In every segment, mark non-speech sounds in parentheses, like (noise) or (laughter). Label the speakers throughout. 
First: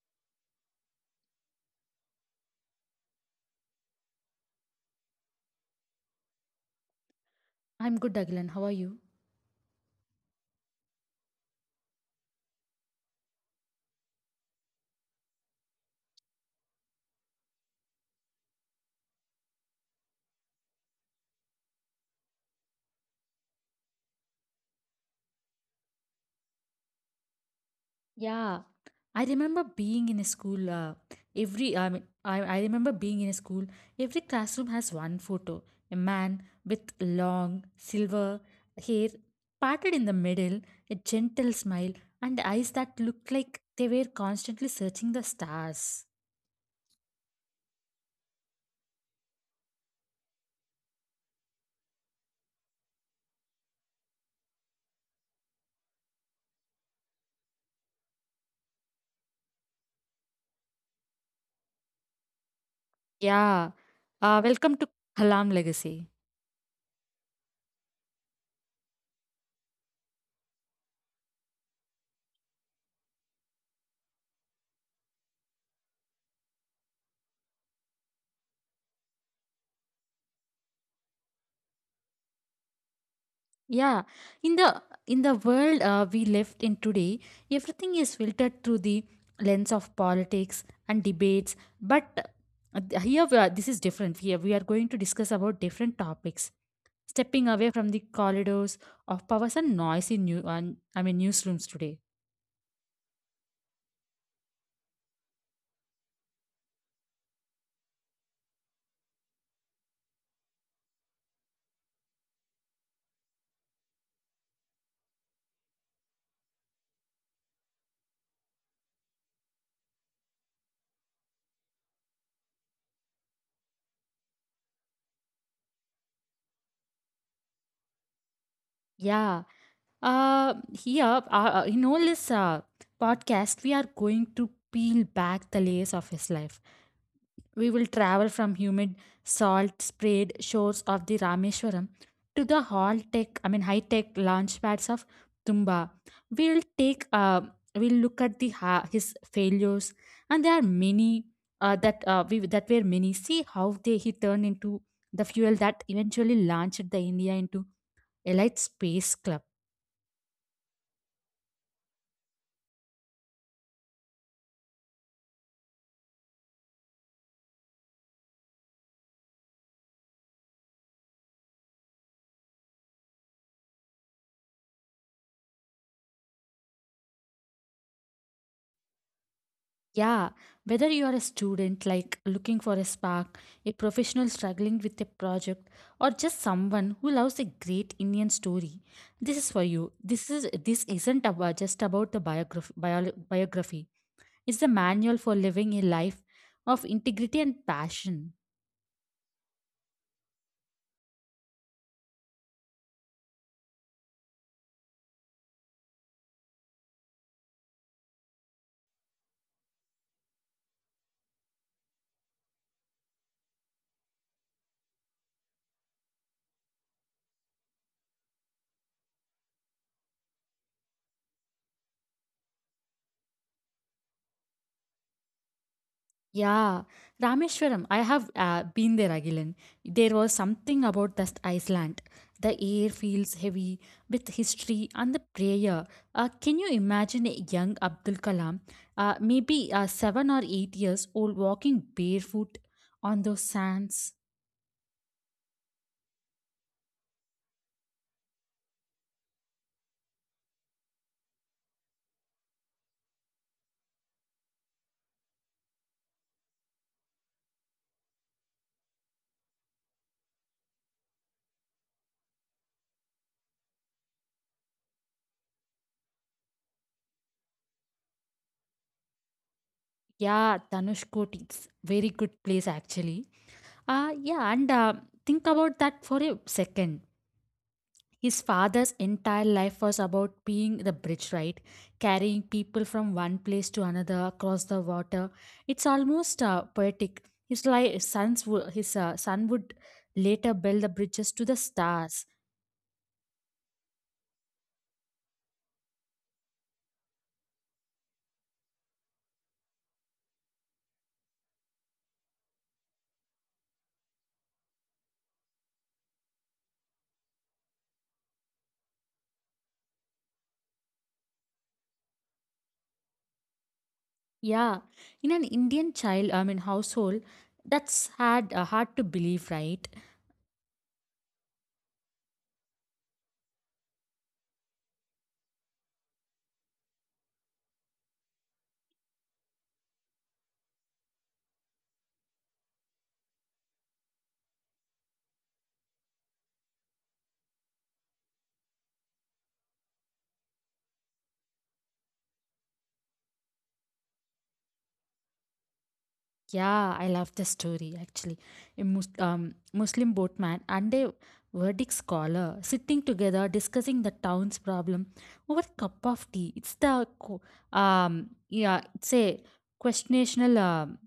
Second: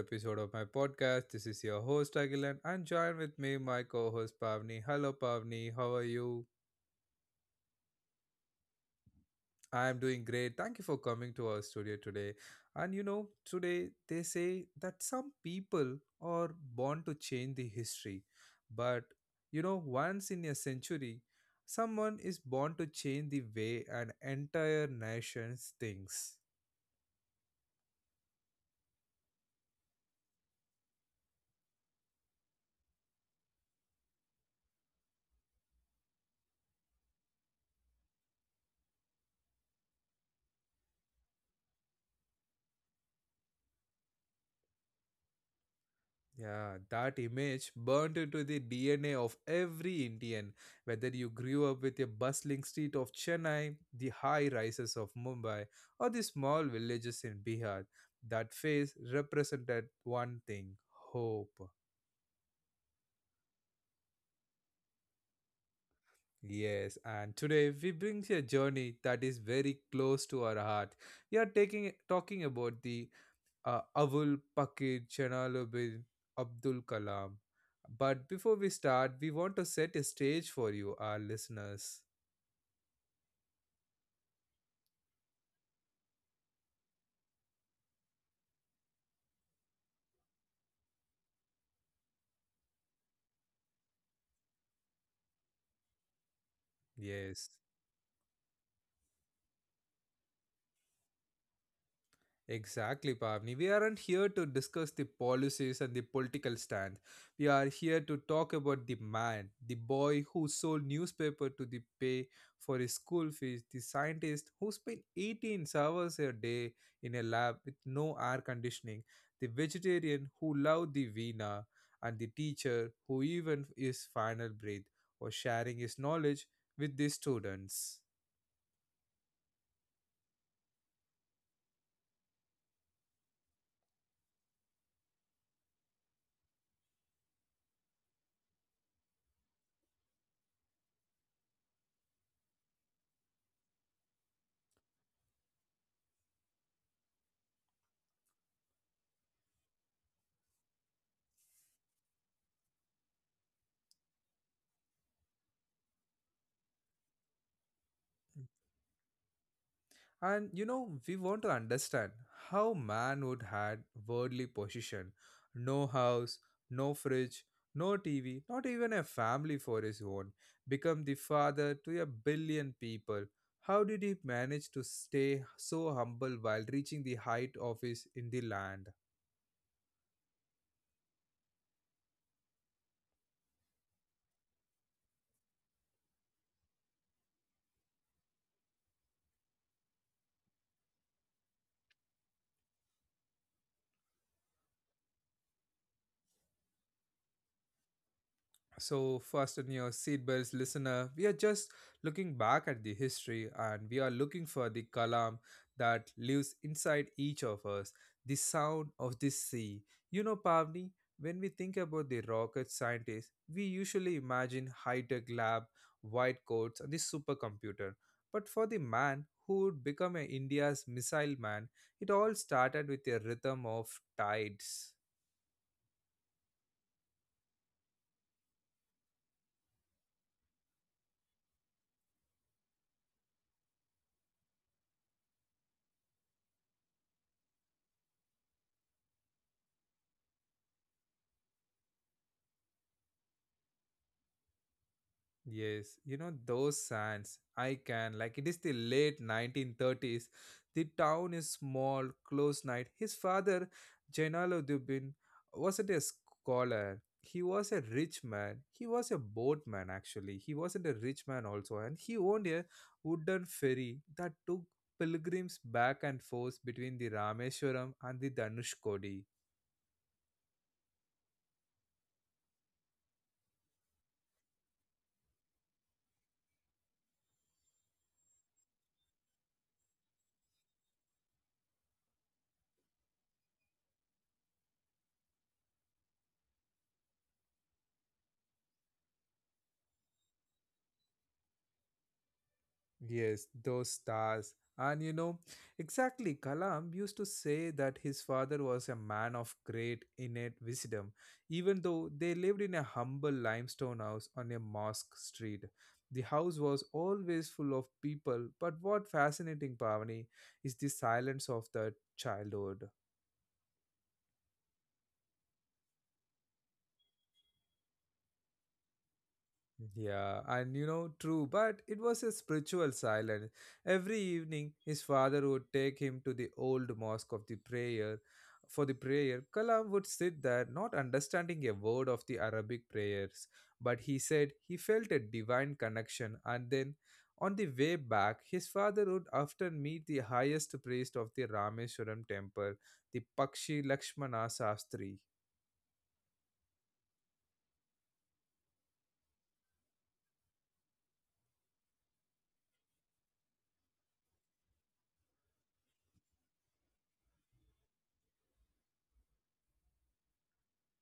Speaker 1: episode of my podcast. This is your host Agilan and join with me my co-host Pavni. Hello Pavni, how are you?
Speaker 2: I'm good, Agilan. How are you?
Speaker 1: I am doing great. Thank you for coming to our studio today. And you know, today they say that some people are born to change the history. But you know, once in a century, someone is born to change the way an entire nation thinks.
Speaker 2: Yeah, I remember being in a school. Every I mean, I remember being in a school. Every classroom has one photo: a man with long silver hair parted in the middle, a gentle smile, and eyes that looked like they were constantly searching the stars.
Speaker 1: Yeah, that image burnt into the DNA of every Indian, whether you grew up with a bustling street of Chennai, the high rises of Mumbai, or the small villages in Bihar. That face represented one thing hope.
Speaker 2: Yeah. Welcome to Kalam legacy.
Speaker 1: Yes, and today we bring you a journey that is very close to our heart. We are taking talking about the Avul Pakir Janaluddin Abdul Kalam. But before we start, we want to set a stage for you, our listeners.
Speaker 2: Yeah, in the world we lived in today, everything is filtered through the lens of politics and debates. But this is different. Here, we are going to discuss about different topics, stepping away
Speaker 1: Yes.
Speaker 2: from the corridors of powers and noise in newsrooms today.
Speaker 1: Exactly, Pavni. We aren't here to discuss the policies and the political stance. We are here to talk about the man, the boy who sold newspaper to the pay for his school fees, the scientist who spent 18 hours a day in a lab with no air conditioning, the vegetarian who loved the Veena, and the teacher who even his final breath was sharing his knowledge with the students.
Speaker 2: Yeah, here in all this podcast, we are going to peel back the layers of his life. We will travel from humid, salt sprayed shores of the Rameswaram to the hall tech, I mean, high tech launch pads of Tumba. We'll take, uh, we'll look at the his failures, and there are many that were many. See how they he turned into the fuel that eventually launched the India into elite space club.
Speaker 1: And you know, we want to understand how man would had worldly possession. No house, no fridge, no TV, not even a family for his own. Become the father to a billion people. How did he manage to stay so humble while reaching the height of his in the land?
Speaker 2: Yeah, whether you are a student like looking for a spark, a professional struggling with a project, or just someone who loves a great Indian story, this is for you. This isn't about just about the biography. Biography. It's the manual for living a life of integrity and passion.
Speaker 1: So, first, in your seatbelts, listener. We are just looking back at the history and we are looking for the kalam that lives inside each of us, the sound of the sea. You know, Pavni, when we think about the rocket scientists, we usually imagine high tech lab, white coats, and the supercomputer. But for the man who would become a India's missile man, it all started with a rhythm of tides.
Speaker 2: Yeah, Rameshwaram. I have been there, Agilan. There was something about that Iceland. The air feels heavy with history and the prayer. Can you imagine a young Abdul Kalam, maybe 7 or 8 years old, walking barefoot on those sands?
Speaker 1: Yes, you know those sands. I can like it is the late 1930s. The town is small, close night. His father, Jainaluddin, wasn't a scholar. He was a rich man. He was a boatman actually. He wasn't a rich man also, and he owned a wooden ferry that took pilgrims back and forth between the Rameshwaram and the Danushkodi.
Speaker 2: Yeah, Dhanushkoti. It's very good place actually. Yeah, and think about that for a second. His father's entire life was about being the bridge, right? Carrying people from one place to another across the water. It's almost poetic. His son would later build the bridges to the stars.
Speaker 1: Yes, those stars. And you know, exactly, Kalam used to say that his father was a man of great innate wisdom, even though they lived in a humble limestone house on a mosque street. The house was always full of people, but what fascinating, Pavani, is the silence of the childhood.
Speaker 2: Yeah, in an Indian child, I mean household, that's hard to believe, right?
Speaker 1: Yeah, and you know, true, but it was a spiritual silence. Every evening, his father would take him to the old mosque of the prayer. For the prayer, Kalam would sit there, not understanding a word of the Arabic prayers, but he said he felt a divine connection. And then, on the way back, his father would often meet the highest priest of the Rameshwaram temple, the Pakshi Lakshmana Sastri.
Speaker 2: Yeah, I love the story actually. A Muslim boatman and a Vedic scholar sitting together discussing the town's problem over a cup of tea. Yeah, it's a questionable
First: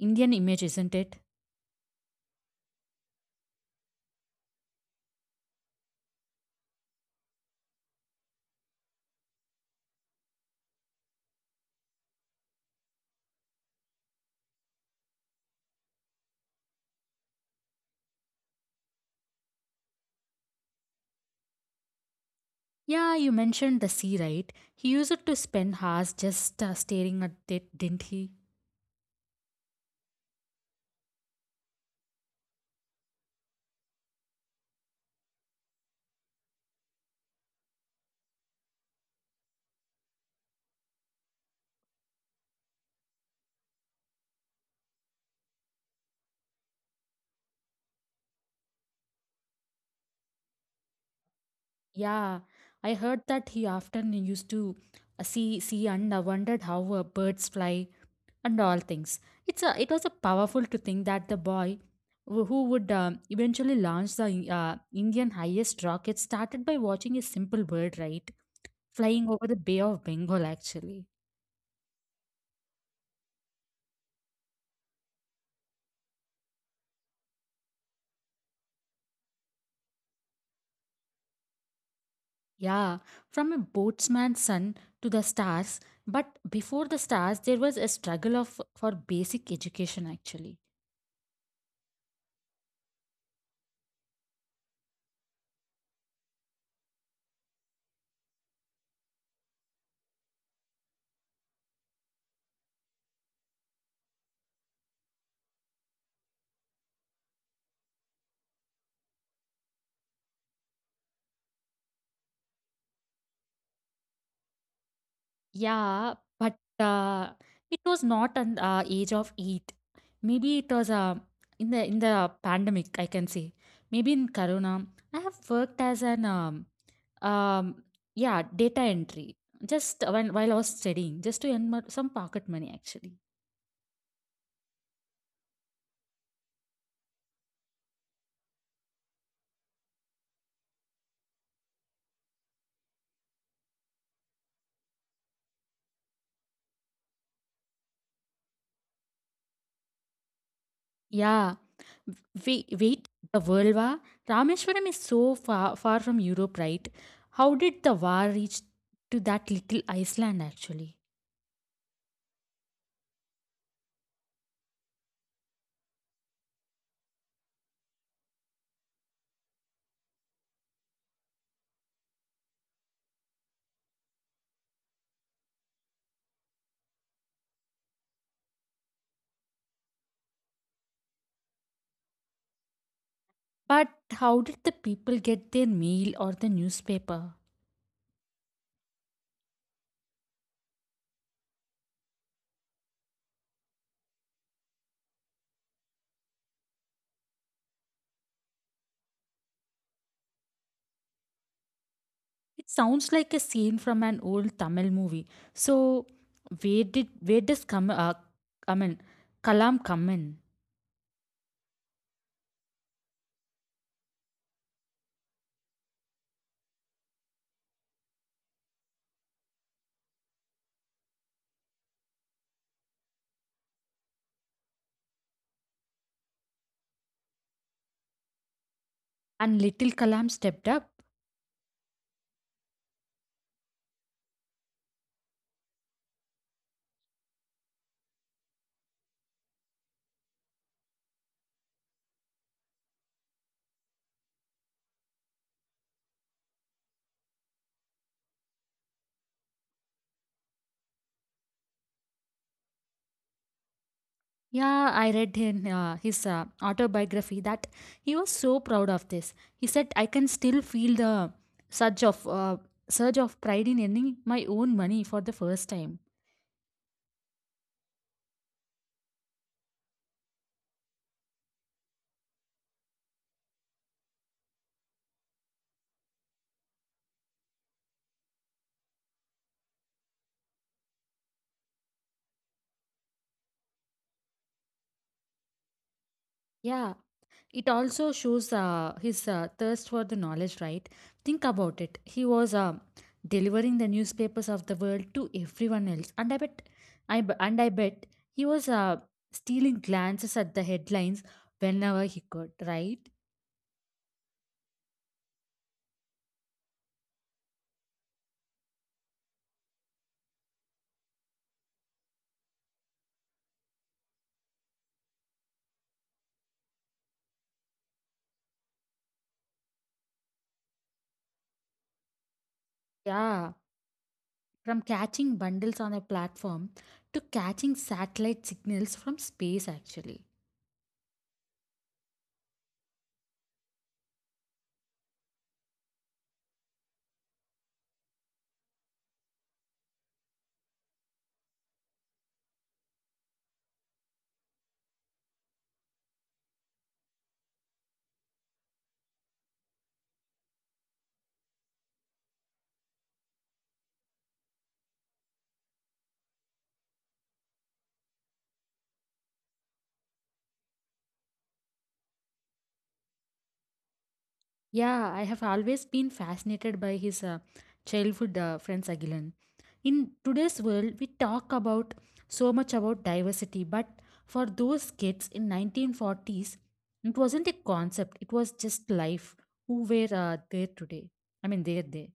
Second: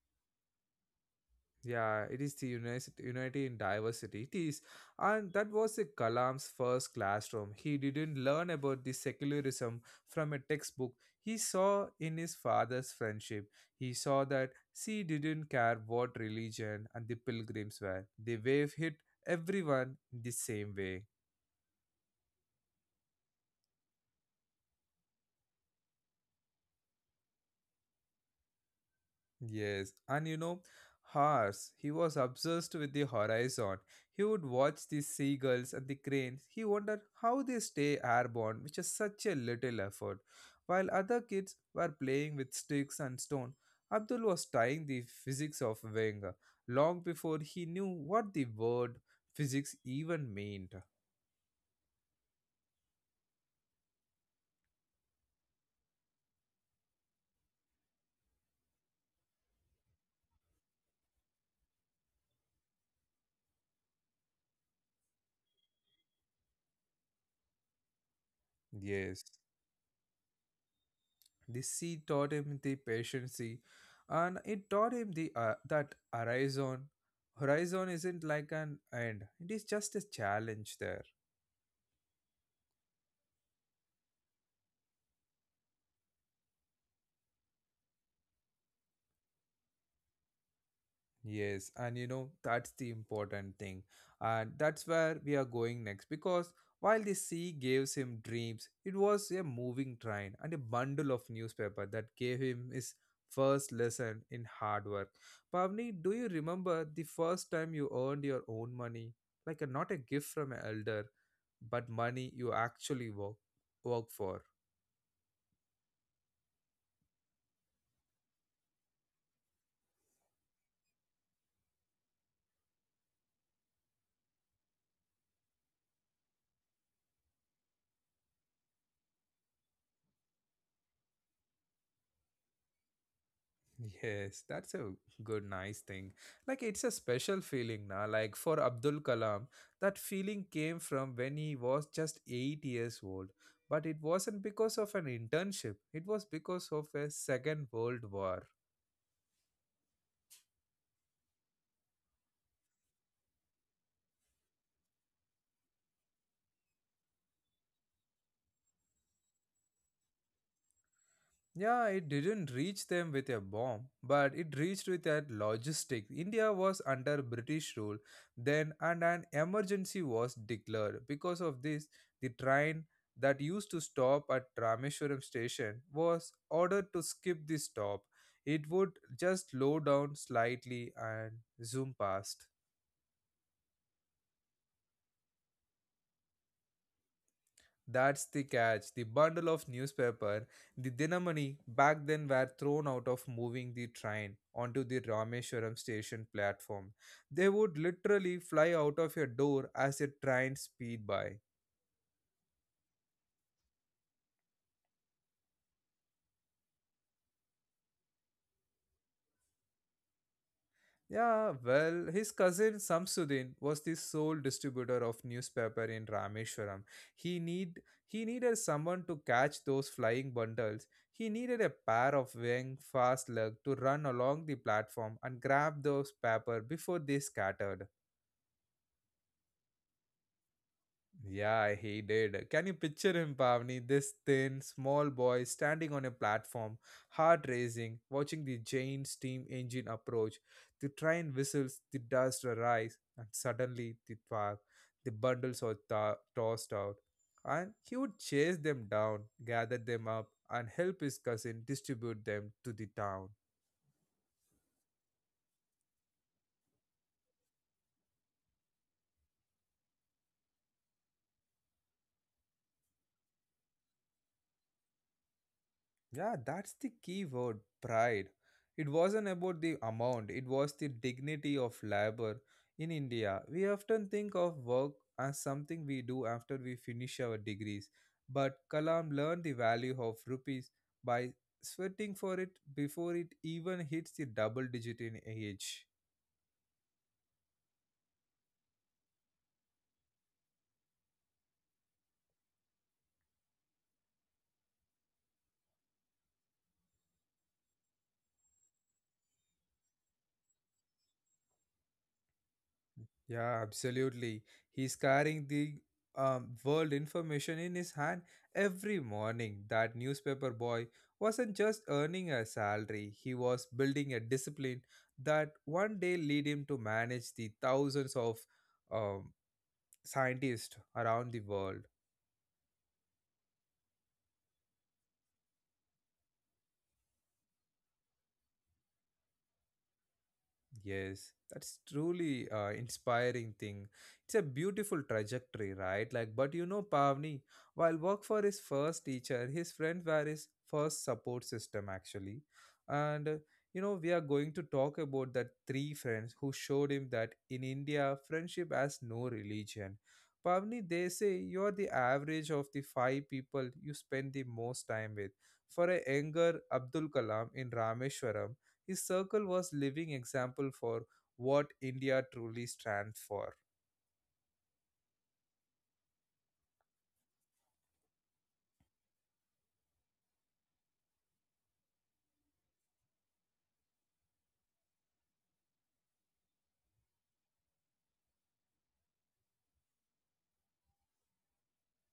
Speaker 2: Indian image, isn't it?
Speaker 1: Yeah, it is the unity in diversity. It is, and that was the Kalam's first classroom. He didn't learn about the secularism from a textbook. He saw in his father's friendship. He saw that she didn't care what religion and the pilgrims were. They wave hit everyone the same way.
Speaker 2: Yeah, you mentioned the sea, right? He used to spend hours just staring at it, didn't he?
Speaker 1: Yes, and you know, Hars, he was obsessed with the horizon. He would watch the seagulls and the cranes. He wondered how they stay airborne, which is such a little effort. While other kids were playing with sticks and stone, Abdul was studying the physics of wing long before he knew what the word physics even meant.
Speaker 2: Yeah, I heard that he often used to see and wondered how birds fly and all things. It was a powerful to think that the boy who would eventually launch the uh, Indian highest rocket started by watching a simple bird, right,
Speaker 1: Yes.
Speaker 2: flying over the Bay of Bengal actually.
Speaker 1: The sea taught him the patience, and it taught him the that horizon. Horizon isn't like an end; it is just a challenge there.
Speaker 2: Yeah, from a boatsman's son to the stars, but before the stars, there was a struggle of for basic education actually.
Speaker 1: Yes, and you know, that's the important thing. And that's where we are going next because while the sea gives him dreams, it was a moving train and a bundle of newspaper that gave him his first lesson in hard work. Pavni, do you remember the first time you earned your own money? Like a, not a gift from an elder, but money you actually work for.
Speaker 2: Yeah, but it was not an age of eight. Maybe it was in the pandemic. I can say maybe in Corona. I have worked as an um yeah data entry just when while I was studying just to earn some pocket money actually.
Speaker 1: Yes, that's a good, nice thing. Like, it's a special feeling now. Like, for Abdul Kalam, that feeling came from when he was just 8 years old. But it wasn't because of an internship, it was because of a Second World War.
Speaker 2: Yeah, wait, wait. The world war Rameshwaram is so far, far from Europe, right? How did the war reach to that little Iceland actually?
Speaker 1: Yeah, it didn't reach them with a bomb, but it reached with a logistic. India was under British rule then, and an emergency was declared. Because of this, the train that used to stop at Rameshwaram station was ordered to skip the stop. It would just slow down slightly and zoom past.
Speaker 2: But how did the people get their mail or the newspaper?
Speaker 1: That's the catch. The bundle of newspaper, the dinamani back then were thrown out of moving the train onto the Rameshwaram station platform. They would literally fly out of your door as a train speed by.
Speaker 2: It sounds like a scene from an old Tamil movie. So where does come I mean Kalam come in?
Speaker 1: Yeah, well, his cousin Samsudin was the sole distributor of newspaper in Rameshwaram. He need he needed someone to catch those flying bundles. He needed a pair of wing fast leg to run along the platform and grab those paper before they scattered.
Speaker 2: And little Kalam stepped up.
Speaker 1: Yeah, he did. Can you picture him, Pavni? This thin, small boy standing on a platform, heart racing, watching the giant steam engine approach. The train whistles, the dust rise, and suddenly the park, the bundles are tossed out. And he would chase them down, gather them up, and help his cousin distribute them to the town.
Speaker 2: Yeah, I read in his autobiography that he was so proud of this. He said, "I can still feel the surge of uh, surge of pride in earning my own money for the first time."
Speaker 1: Yeah, that's the key word pride. It wasn't about the amount, it was the dignity of labor. In India, we often think of work as something we do after we finish our degrees, but Kalam learned the value of rupees by sweating for it before it even hits the double digit in age.
Speaker 2: Yeah, it also shows his thirst for the knowledge, right? Think about it. He was delivering the newspapers of the world to everyone else, and I bet, I b- and I bet he was stealing glances at the headlines whenever he could, right?
Speaker 1: Yeah, absolutely. He's carrying the world information in his hand every morning. That newspaper boy wasn't just earning a salary, he was building a discipline that one day lead him to manage the thousands of um, scientists around the world.
Speaker 2: Yeah, from catching bundles on a platform to catching satellite signals from space, actually.
Speaker 1: Yes, that's truly inspiring thing. It's a beautiful trajectory, right? Like, but you know, Pavni, while work for his first teacher, his friend were his first support system actually, and you know, we are going to talk about that three friends who showed him that in India, friendship has no religion. Pavni, they say you're the average of the five people you spend the most time with. For a younger Abdul Kalam in Rameshwaram his circle was living example for what India truly stands for.
Speaker 2: Yeah, I have always been fascinated by his childhood friends, Agilan. In today's world, we talk about so much about diversity, but for those kids in 1940s, it wasn't a concept. It was just life. Who were there today? I mean, they're there.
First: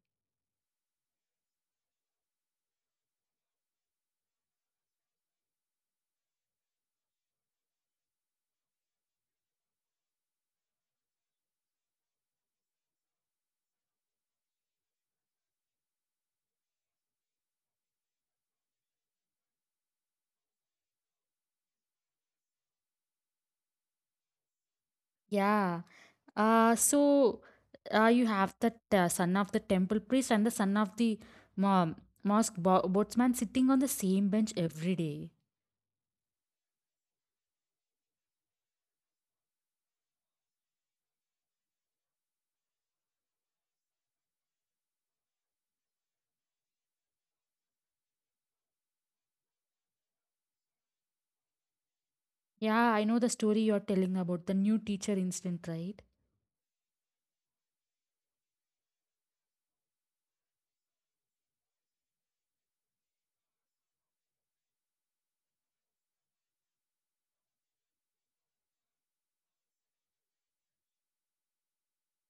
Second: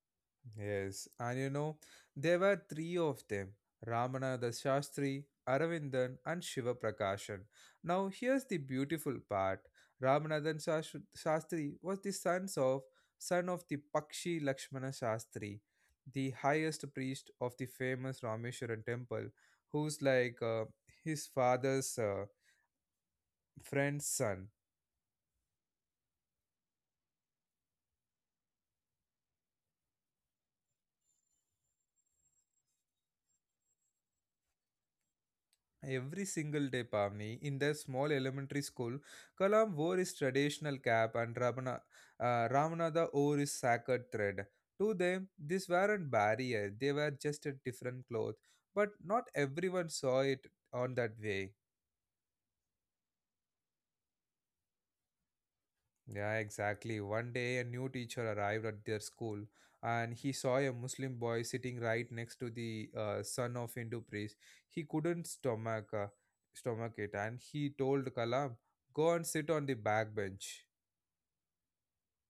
Speaker 1: Yes, and you know, there were three of them Ramananda Shastri, Aravindan, and Shiva Prakashan. Now, here's the beautiful part Ramanandan Shastri was the son of the Pakshi Lakshmana Shastri, the highest priest of the famous Rameshwaran temple, who's like his father's friend's son.
Speaker 2: Yeah. So you have that son of the temple priest and the son of the um, mosque boatsman sitting on the same bench every day.
Speaker 1: Every single day, Pavni, in their small elementary school, Kalam wore his traditional cap and Ramanada wore his sacred thread. To them, these weren't barriers, they were just a different cloth, but not everyone saw it on that way.
Speaker 2: Yeah, I know the story you're telling about the new teacher incident, right?
Speaker 1: Yeah, exactly. One day, a new teacher arrived at their school and he saw a Muslim boy sitting right next to the son of Hindu priest. He couldn't stomach it and he told Kalam, Go and sit on the back bench.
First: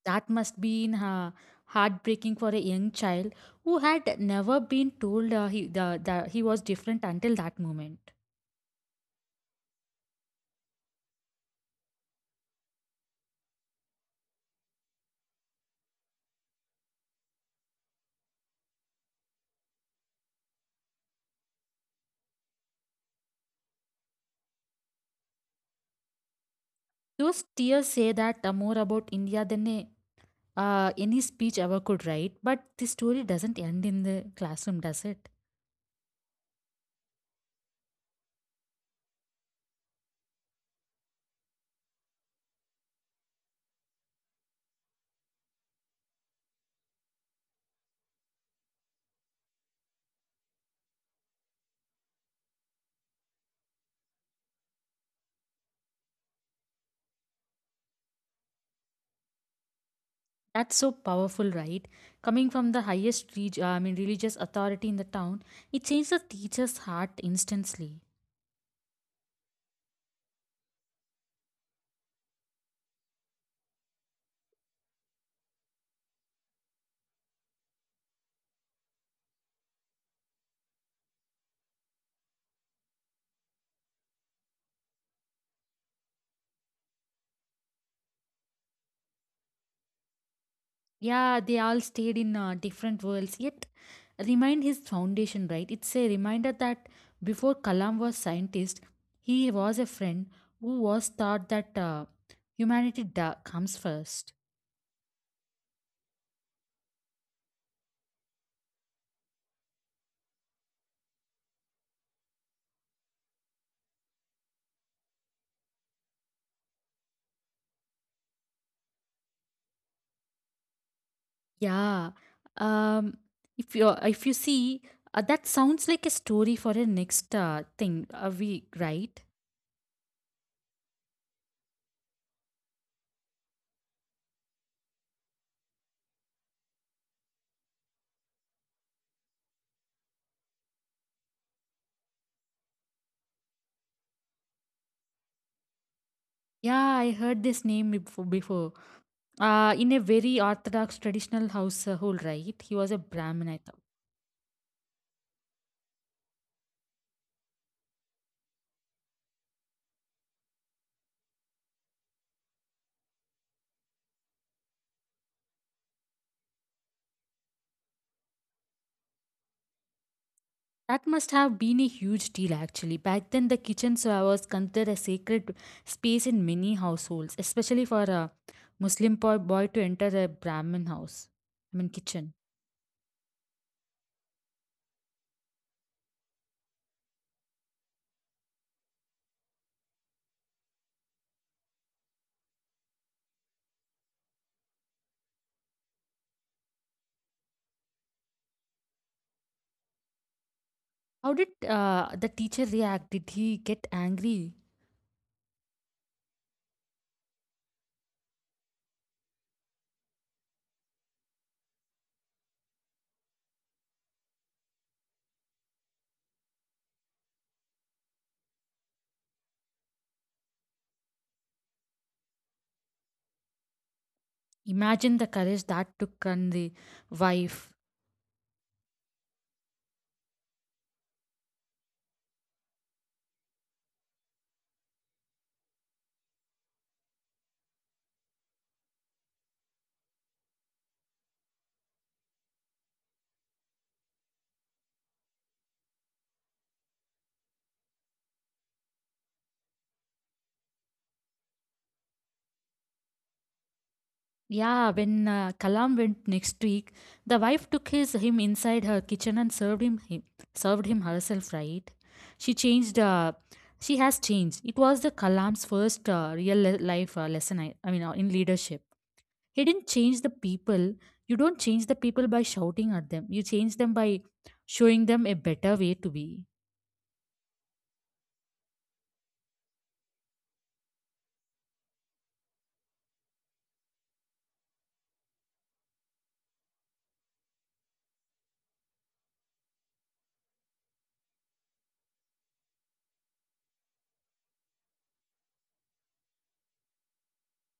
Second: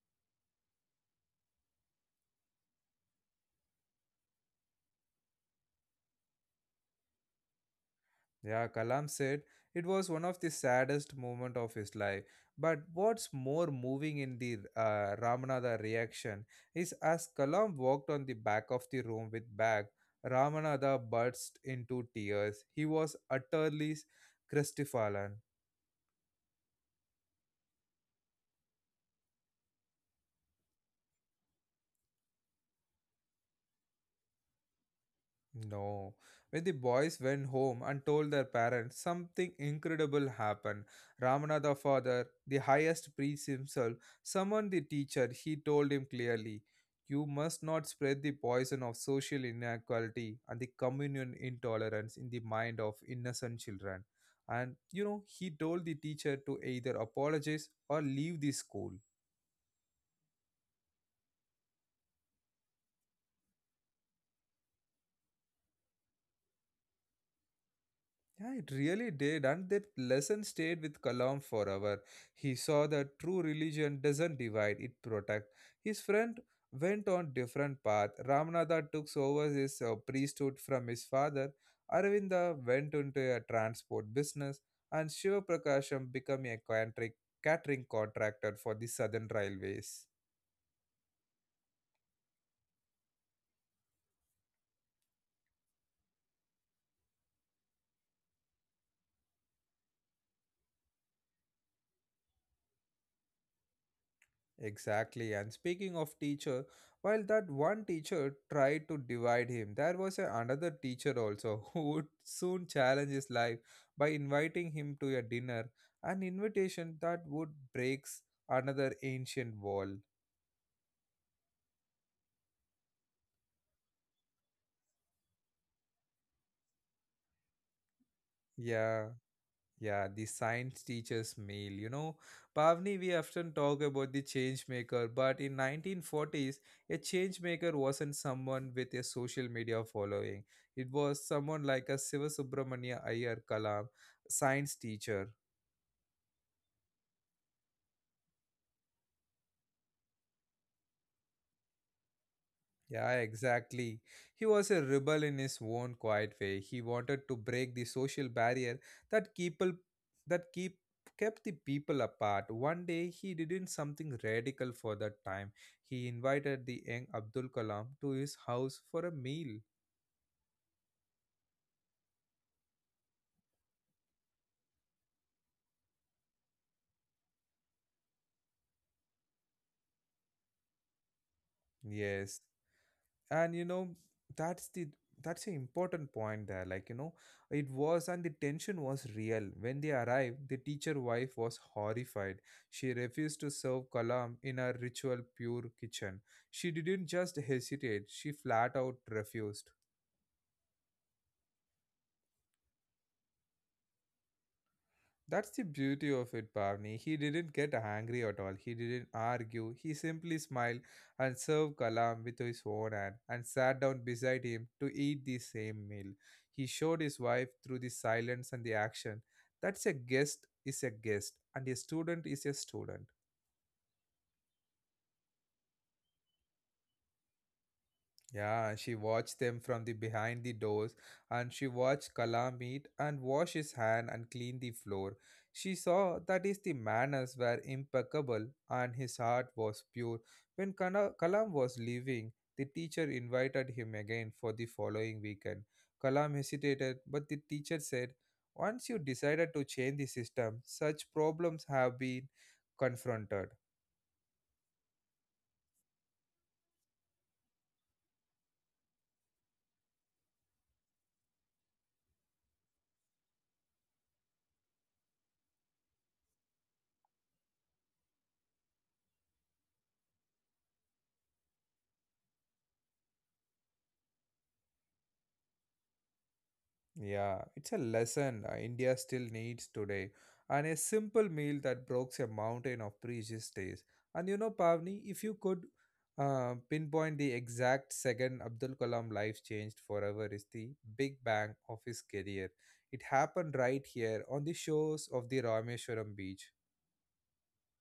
Speaker 2: That must be in heartbreaking for a young child who had never been told he the he was different until that moment.
Speaker 1: Yeah, Kalam said it was one of the saddest moments of his life. But what's more moving in the Ramanada reaction is as Kalam walked on the back of the room with bag, Ramanada burst into tears. He was utterly crestfallen.
Speaker 2: Those tears say that more about India than any speech ever could, right? But this story doesn't end in the classroom, does it?
Speaker 1: No. When the boys went home and told their parents, something incredible happened. Ramana the father, the highest priest himself, summoned the teacher. He told him clearly, You must not spread the poison of social inequality and the communion intolerance in the mind of innocent children. And you know, he told the teacher to either apologize or leave the school.
Speaker 2: That's so powerful, right? Coming from the highest religious authority in the town, it changed the teacher's heart instantly.
Speaker 1: Yeah, it really did, and that lesson stayed with Kalam forever. He saw that true religion doesn't divide, it protects. His friend went on different path. Ramanada took over his priesthood from his father. Arvinda went into a transport business, and Shiva Prakasham became a catering contractor for the Southern Railways.
Speaker 2: Yeah, they all stayed in different worlds, yet remained his foundation, right? It's a reminder that before Kalam was scientist, he was a friend who was taught that humanity comes first.
Speaker 1: Exactly. And speaking of teacher, while that one teacher tried to divide him, there was another teacher also (laughs) who would soon challenge his life by inviting him to a dinner, an invitation that would breaks another ancient wall.
Speaker 2: Yeah. Um, if you see, that sounds like a story for a next thing, we
Speaker 1: Yeah.
Speaker 2: right?
Speaker 1: Yeah, the science teacher's meal. You know, Pavni, we often talk about the change maker, but in 1940s, a change maker wasn't someone with a social media following. It was someone like a Siva Subramania Iyer Kalam, science teacher.
Speaker 2: Yeah, I heard this name before. In a very orthodox traditional household, right? He was a
Speaker 1: Yeah,
Speaker 2: Brahmin, I thought.
Speaker 1: exactly. He was a rebel in his own quiet way. He wanted to break the social barrier that people that keep kept the people apart. One day he did something radical for that time. He invited the young Abdul Kalam to his house for a meal.
Speaker 2: That must have been a huge deal actually. Back then, the kitchen so was considered a sacred space in many households, especially for a Muslim boy to enter a Brahmin house. I mean, kitchen.
Speaker 1: Yes, and that's the that's an important point there, it was. And the tension was real. When they arrived, the teacher wife was horrified. She refused to serve Kalam in her ritual pure kitchen. She didn't just hesitate, she flat out refused.
Speaker 2: How did the teacher react? Did he get angry?
Speaker 1: That's the beauty of it, Pavni. He didn't get angry at all. He didn't argue. He simply smiled and served Kalam with his own hand and sat down beside him to eat the same meal. He showed his wife through the silence and the action. That's a guest is a guest, and a student is a student.
Speaker 2: Imagine the courage that took on the wife.
Speaker 1: Yeah, she watched them from the behind the doors, and she watched Kalam eat and wash his hand and clean the floor. She saw that his the manners were impeccable and his heart was pure. When Kalam was leaving, the teacher invited him again for the following weekend. Kalam hesitated, but the teacher said, "Once you decided to change the system, such problems have been confronted."
Speaker 2: Yeah, when Kalam went next week, the wife took his him inside her kitchen and served him herself. Right? She changed. She has changed. It was the Kalam's first real life lesson. In leadership, he didn't change the people. You don't change the people by shouting at them. You change them by showing them a better way to be.
Speaker 1: Yeah, it's a lesson India still needs today, and a simple meal that breaks a mountain of previous days. And you know, Pavni, if you could pinpoint the exact second Abdul Kalam life changed forever, is the big bang of his career. It happened right here on the shores of the Rameshwaram beach.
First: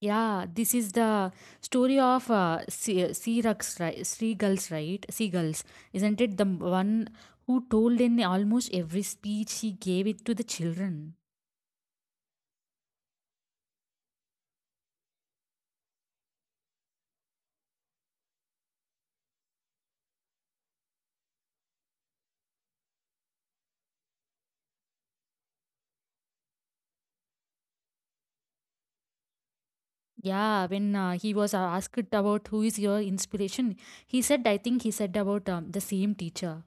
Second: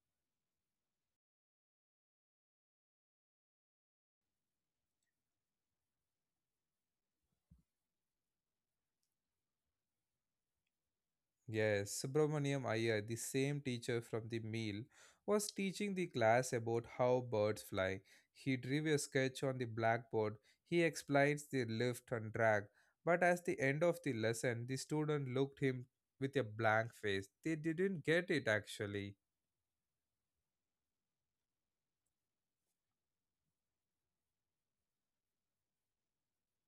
Speaker 2: Yeah, this is the story of sea, sea rucks, right? Seagulls, right? Seagulls, isn't it? The one who told in almost every speech he gave it to the children.
Speaker 1: Yes, Subramaniam Iyer, the same teacher from the meal, was teaching the class about how birds fly. He drew a sketch on the blackboard. He explains the lift and drag. But at the end of the lesson, the student looked him with a blank face. They didn't get it actually.
Speaker 2: Yeah, when he was asked about who is your inspiration, he said, I think he said about the same teacher.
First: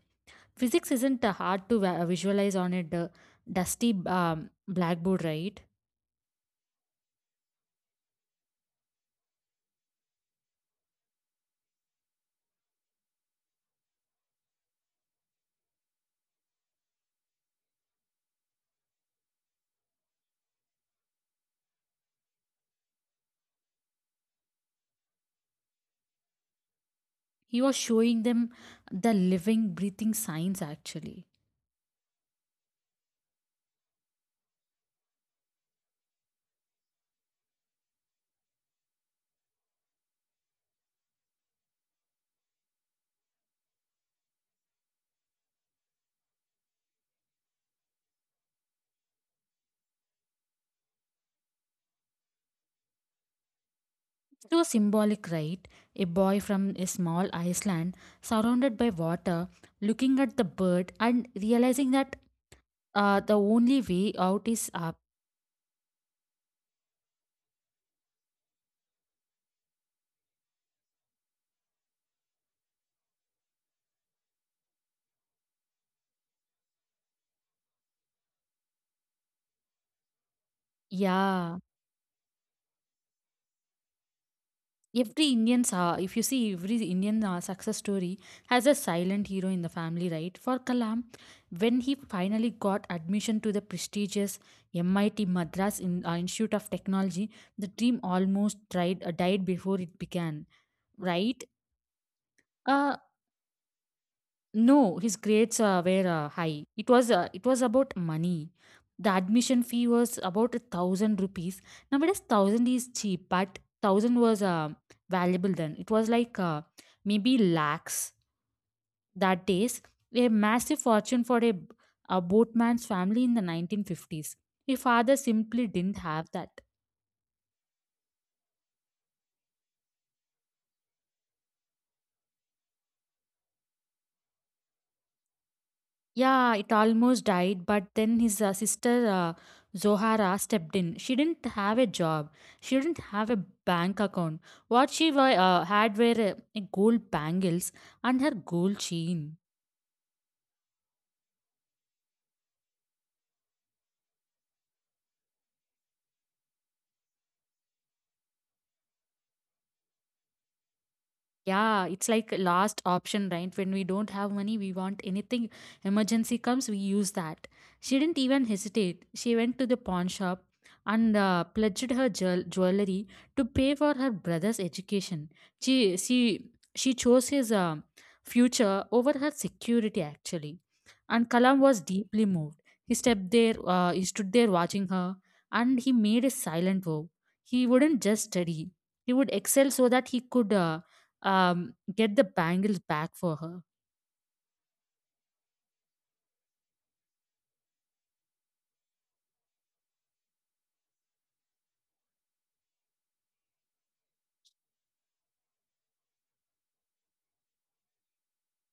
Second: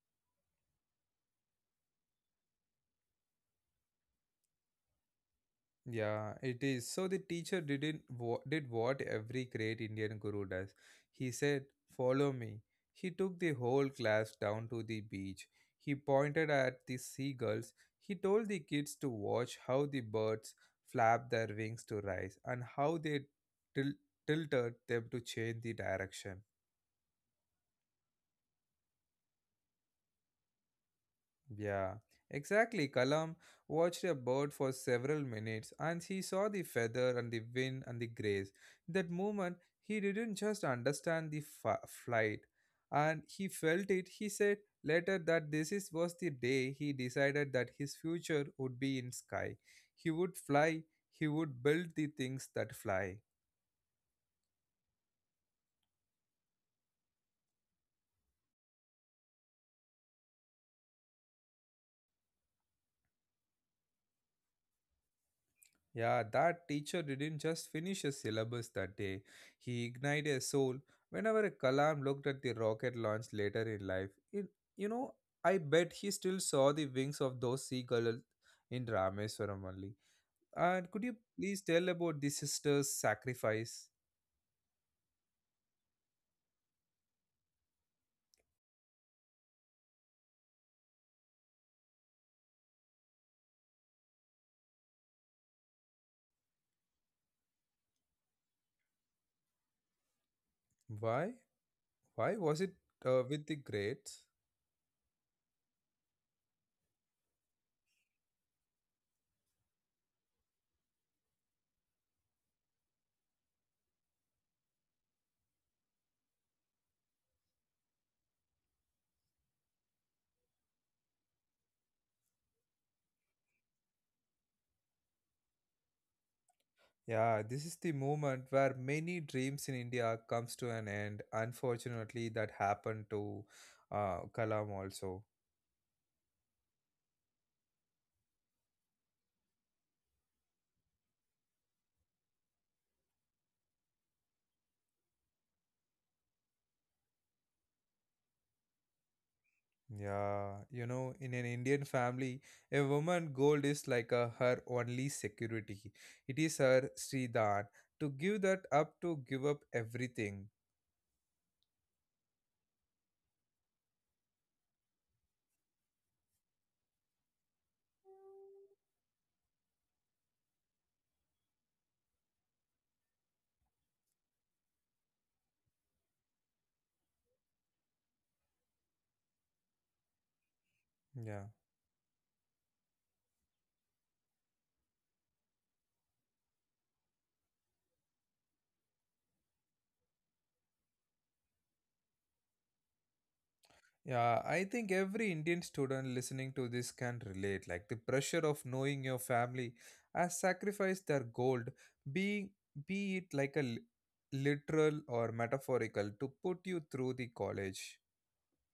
Speaker 2: Physics isn't hard to visualize on a dusty blackboard, right?
Speaker 1: Yeah, it is. So the teacher didn't wa- did what every great Indian guru does. He said, "Follow me." He took the whole class down to the beach. He pointed at the seagulls. He told the kids to watch how the birds flap their wings to rise and how they til- tilted them to change the direction.
Speaker 2: He was showing them the living, breathing science, actually.
Speaker 1: Yeah, exactly. Kalam watched a bird for several minutes and he saw the feather and the wing and the grace. In that moment, he didn't just understand the flight and he felt it. He said later that this is, was the day he decided that his future would be in sky. He would fly, he would build the things that fly.
Speaker 2: It was symbolic, right? A boy from a small island, surrounded by water, looking at the bird and realizing that the only way out is up.
Speaker 1: Yeah, that teacher didn't just finish his syllabus that day, he ignited a soul. Whenever Kalam looked at the rocket launch later in life, it, you know, I bet he still saw the wings of those seagulls in Rameswaram only. And could you
Speaker 2: Yeah,
Speaker 1: please tell about the sister's sacrifice?
Speaker 2: every Indian's if you see every Indian success story, has a silent hero in the family, right? For Kalam, when he finally got admission to the prestigious MIT Madras Institute of Technology, the dream almost died before it began,
Speaker 1: Why?
Speaker 2: right?
Speaker 1: Why was it
Speaker 2: Uh,
Speaker 1: with the greats?
Speaker 2: No, his grades were high. It was about money. The admission fee was about 1,000 rupees. Nowadays, thousand is cheap, but thousand was valuable then. It was like maybe lakhs that days. A massive fortune for a boatman's family in the 1950s. His father simply didn't have that.
Speaker 1: Yeah, this is the moment where many dreams in India comes to an end. Unfortunately, that happened to Kalam also.
Speaker 2: Yeah, it almost died, but then his sister Zohara stepped in. She didn't have a job. She didn't have a bank account. What she had were gold bangles and her gold chain.
Speaker 1: Yeah, you know, in an Indian family, a woman gold is like a, her only security. It is her Sridhan. To give that up, to give up everything.
Speaker 2: Yeah, it's like last option, right? When we don't have money, we want anything. Emergency comes, we use that. She didn't even hesitate. She went to the pawn shop and pledged her jewelry to pay for her brother's education. She she she chose his future over her security actually. And
Speaker 1: Yeah.
Speaker 2: Kalam was deeply moved. He stepped there. He stood there watching her, and he made a silent vow. He wouldn't just study. He would excel so that he could. Get the bangles back for her.
Speaker 1: Yeah, I think every Indian student listening to this can relate. Like the pressure of knowing your family has sacrificed their gold, being be it like a literal or metaphorical, to put you through the college.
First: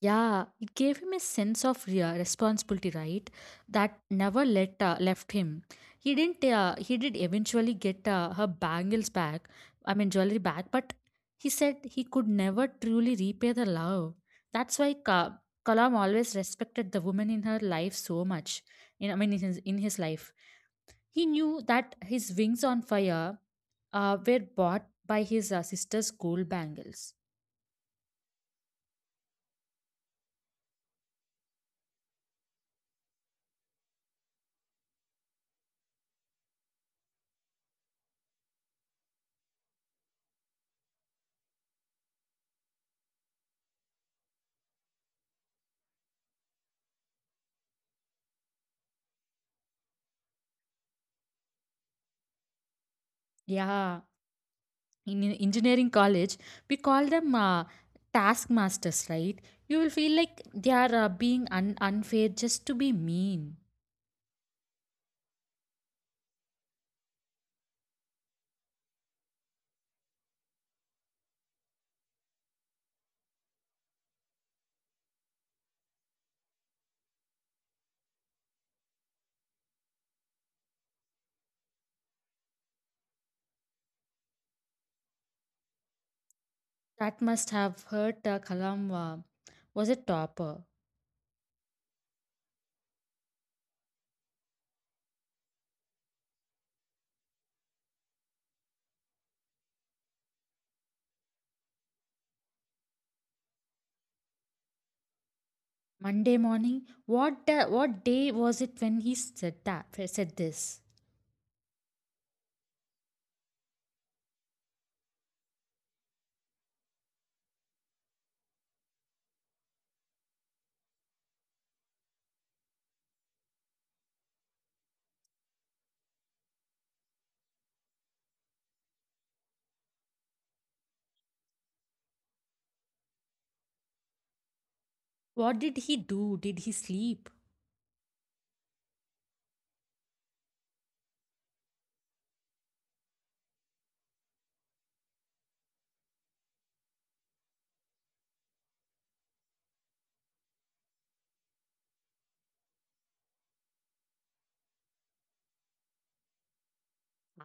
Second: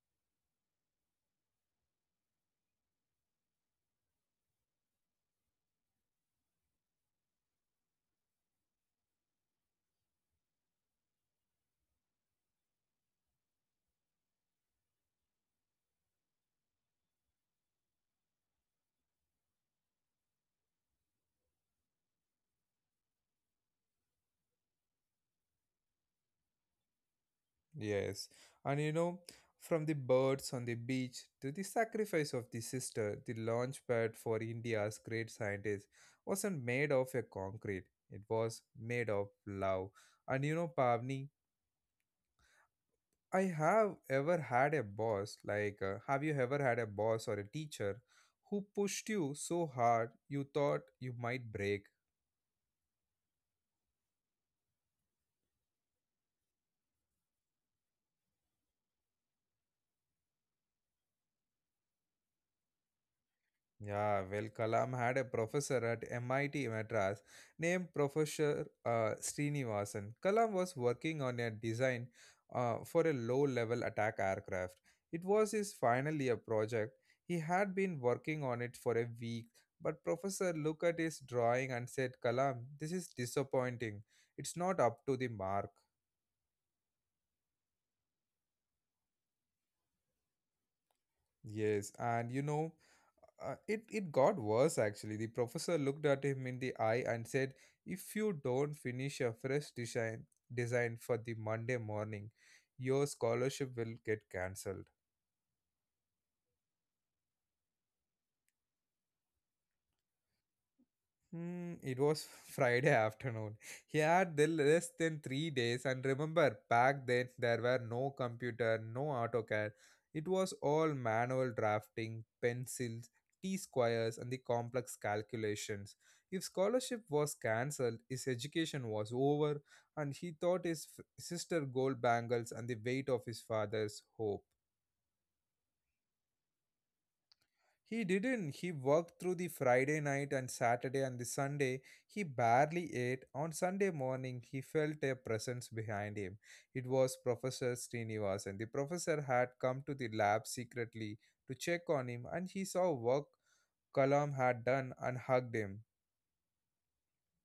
Speaker 2: Yeah, it gave him a sense of responsibility, right? That never let left him. He didn't. He did eventually get her bangles back. I mean, jewelry back, but he said he could never truly repay the love. That's why Kalam always respected the woman in her life so much. In, I mean, in his life, he knew that his wings on fire were bought by his sister's gold bangles.
Speaker 1: Yes, and you know, from the birds on the beach to the sacrifice of the sister, the launch pad for India's great scientist wasn't made of a concrete. It was made of love. And you know, Pavni, I have ever had a boss, like, have you ever had a boss or a teacher who pushed you so hard you thought you might break?
Speaker 2: Yeah, in engineering college, we call them task masters, right? You will feel like they are being unfair just to be mean.
Speaker 1: Yeah, well, Kalam had a professor at MIT Madras named Professor Srinivasan. Kalam was working on a design for a low level attack aircraft. It was his final year project. He had been working on it for a week, but Professor looked at his drawing and said, Kalam, this is disappointing. It's not up to the mark.
Speaker 2: That must have hurt Kalam. Was a topper.
Speaker 1: Yes, and you know, it got worse actually. The professor looked at him in the eye and said, "If you don't finish a fresh design for the Monday morning, your scholarship will get cancelled."
Speaker 2: Monday morning, what the? What day was it when he said that? Said this.
Speaker 1: Mm, it was (laughs) Friday afternoon. He had the less than 3 days, and remember, back then there were no computer, no AutoCAD. It was all manual drafting, pencils, T squares, and the complex calculations. If scholarship was cancelled, his education was over, and he thought his sister gold bangles and the weight of his father's hope.
Speaker 2: What did he do? Did he sleep?
Speaker 1: He didn't. He worked through the Friday night and Saturday and the Sunday. He barely ate. On Sunday morning, he felt a presence behind him. It was Professor Srinivas, and the professor had come to the lab secretly to check on him, and he saw work Kalam had done and hugged him.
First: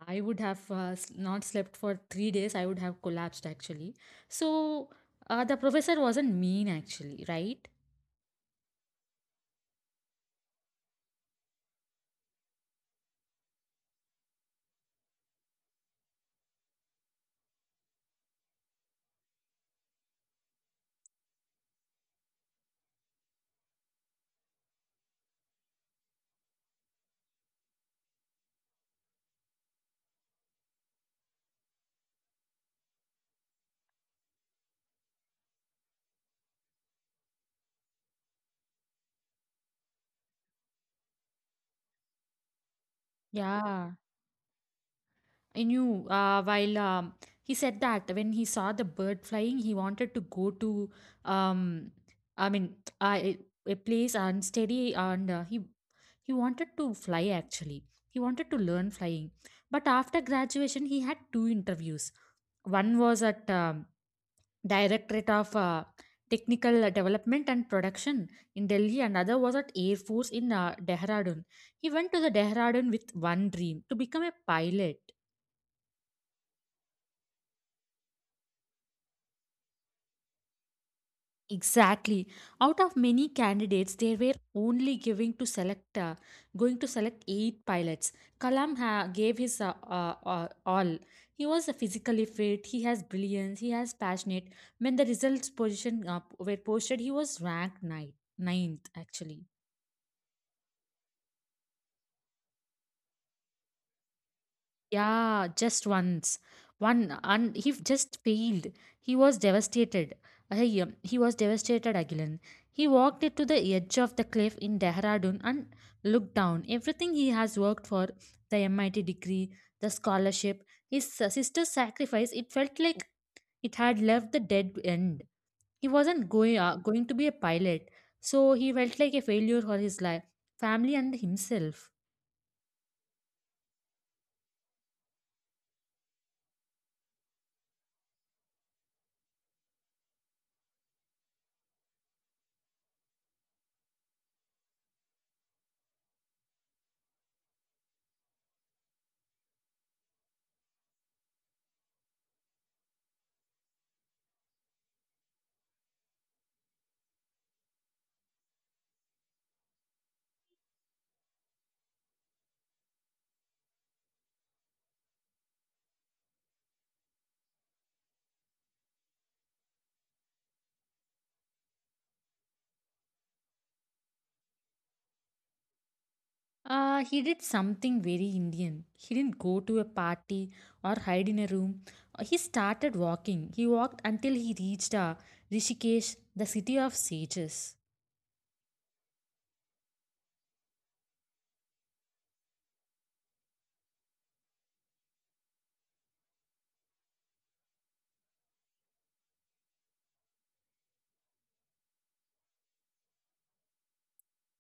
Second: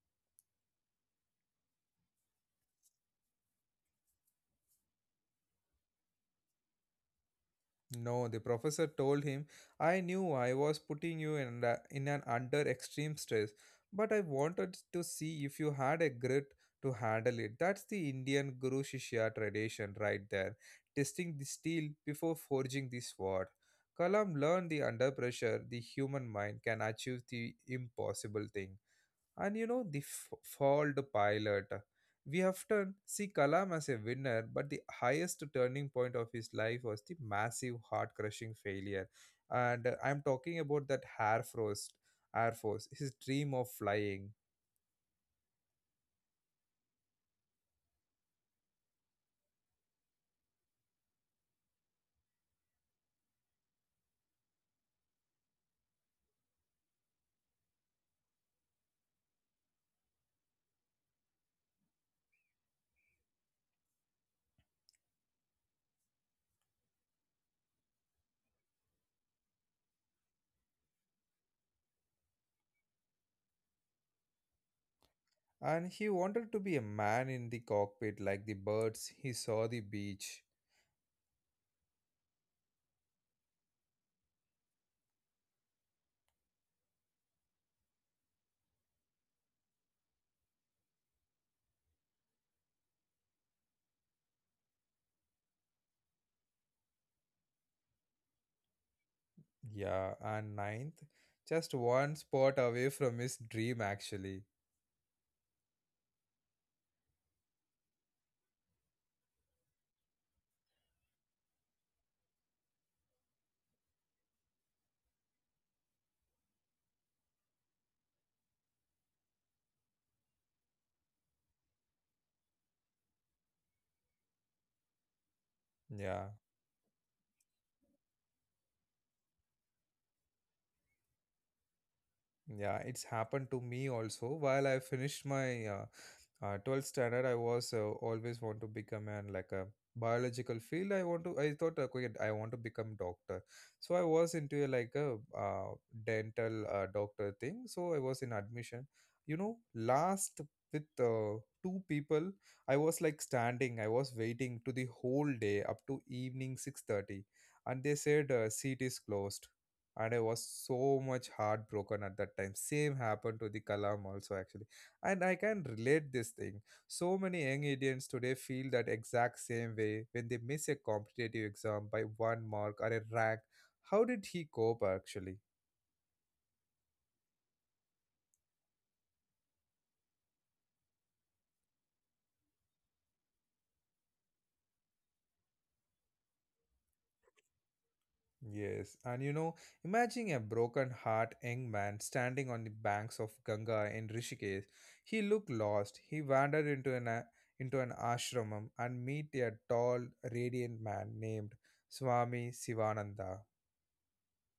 Speaker 2: I would have not slept for 3 days. I would have collapsed actually. So the professor wasn't mean actually, right?
Speaker 1: No, the professor told him, I knew I was putting you in, in an under extreme stress, but I wanted to see if you had a grit to handle it. That's the Indian Guru Shishya tradition right there, testing the steel before forging the sword. Kalam learned the under pressure, the human mind can achieve the impossible thing. And you know, the failed pilot. We often see Kalam as a winner, but the highest turning point of his life was the massive, heart crushing failure. And I'm talking about that Air Force, his dream of
Speaker 2: Yeah,
Speaker 1: flying.
Speaker 2: I knew while he said that when he saw the bird flying, he wanted to go to, um, I mean, a place unsteady, and he wanted to fly actually. He wanted to learn flying, but after graduation, he had two interviews. One was at Directorate of Technical Development and Production in Delhi, and other was at Air Force in Dehradun. He went to the Dehradun with one dream to become a pilot.
Speaker 1: And he wanted to be a man in the cockpit like the birds. He saw the beach.
Speaker 2: Exactly. Out of many candidates, they were only giving to select, going to select eight pilots. Kalam gave his all. He was physically fit. He has brilliance. He has passionate. When the results position were posted, he was ranked ninth. Ninth, actually.
Speaker 1: Yeah, and ninth, just one spot away from his dream, actually.
Speaker 2: Yeah, just once. One, and he just failed. He was devastated. He was devastated again. He walked it to the edge of the cliff in Dehradun and looked down. Everything he has worked for, the MIT degree, the scholarship, his sister's sacrifice, it felt like it had left the dead end. He wasn't
Speaker 1: Yeah.
Speaker 2: going to be a pilot, so he felt like a failure for his life, family, and himself.
Speaker 1: Yeah, it's happened to me also. While I finished my 12th standard, I was always want to become an like a biological field. I want to. I thought, okay, I want to become doctor. So I was into a, like a dental doctor thing. So I was in admission. You know, last with two people, I was like standing. I was waiting to the whole day up to evening 6:30, and they said seat is closed and I was so much heartbroken at that time. Same happened to the Kalam also actually, and I can relate this thing. So many young Indians today feel that exact same way when they miss a competitive exam by one mark or a rank. How did he cope actually?
Speaker 2: He did something very Indian. He didn't go to a party or hide in a room. He started walking. He walked until he reached Rishikesh, the city of sages.
Speaker 1: Yes, and you know, imagine a broken heart young man standing on the banks of Ganga in Rishikesh. He looked lost. He wandered into an ashramam and meet a tall, radiant man named Swami Sivananda.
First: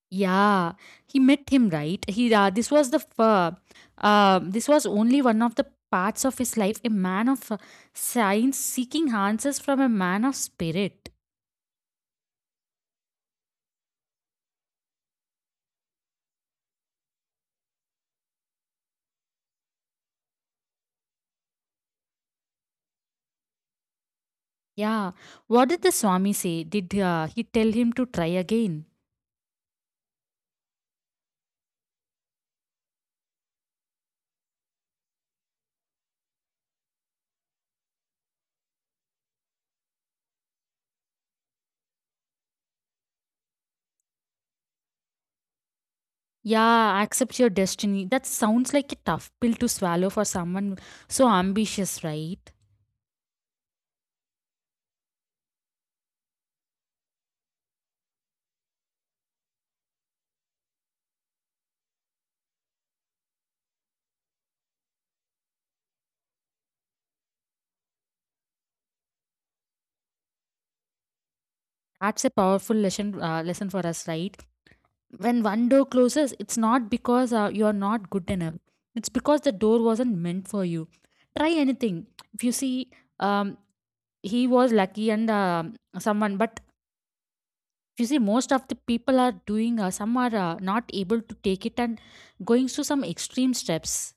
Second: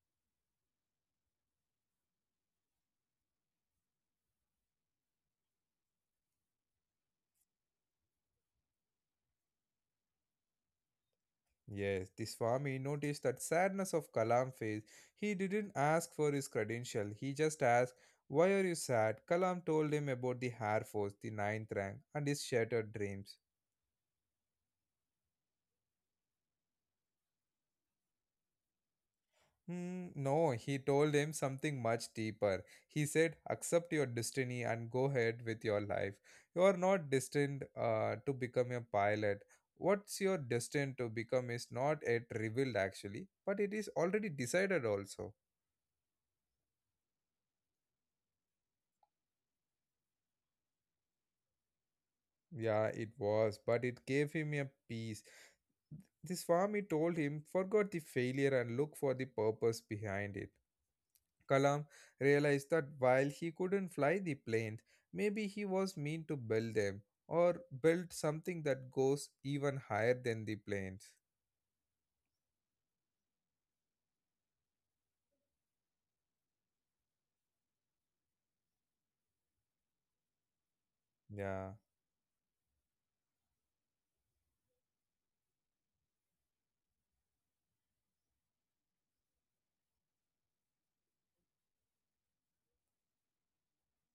Speaker 2: Yeah, he met him, right? He This was only one of the parts of his life. A man of science seeking answers from a man of spirit.
Speaker 1: Yes, the Swami noticed that sadness of Kalam face. He didn't ask for his credential. He just asked, "Why are you sad?" Kalam told him about the Air Force, the ninth rank, and his shattered dreams.
Speaker 2: Yeah, what did the Swami say? Did he tell him to try again?
Speaker 1: Hmm, no, he told him something much deeper. He said, accept your destiny and go ahead with your life. You are not destined to become a pilot. What's your destined to become is not yet revealed actually, but it is already decided also.
Speaker 2: Yeah, accept your destiny. That sounds like a tough pill to swallow for someone so ambitious, right?
Speaker 1: Yeah, it was, but it gave him a peace. This Swami told him, forgot the failure and look for the purpose behind it. Kalam realized that while he couldn't fly the planes, maybe he was meant to build them or build something that goes even higher than the planes.
Speaker 2: That's a powerful lesson lesson for us, right? When one door closes, it's not because you're not good enough. It's because the door wasn't meant for you. Try
Speaker 1: Yeah.
Speaker 2: anything. If you see, um, he was lucky and someone, but if you see, most of the people are doing, some are not able to take it and going through some extreme steps.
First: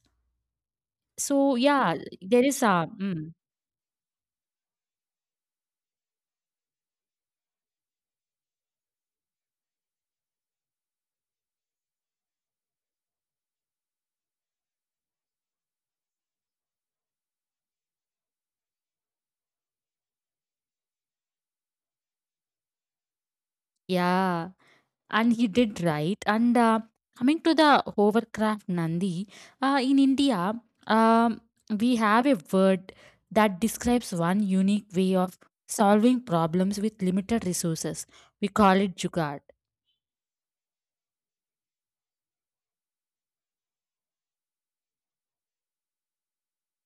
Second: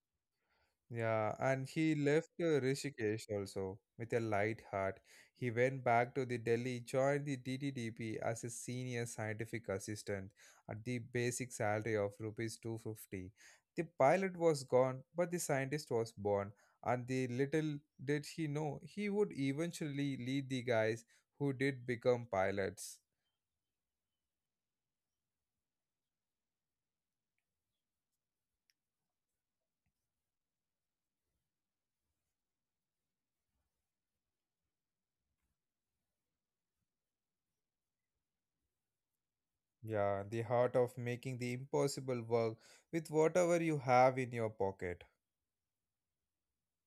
Speaker 1: Yeah,
Speaker 2: So,
Speaker 1: and he
Speaker 2: yeah,
Speaker 1: left
Speaker 2: there is a,
Speaker 1: Rishikesh also with a light heart. He went back to the Delhi, joined the DTDP as a senior scientific assistant at the basic salary of rupees 250. The pilot was gone, but the scientist was born, and the little did he know he would eventually lead the guys who did become pilots.
Speaker 2: yeah. And he did right. And coming to the hovercraft Nandi, in India, um, we have a word that describes one unique way of solving problems with limited resources. We call it jugaad.
Speaker 1: Yeah, the heart of making the impossible work with whatever you have in your pocket.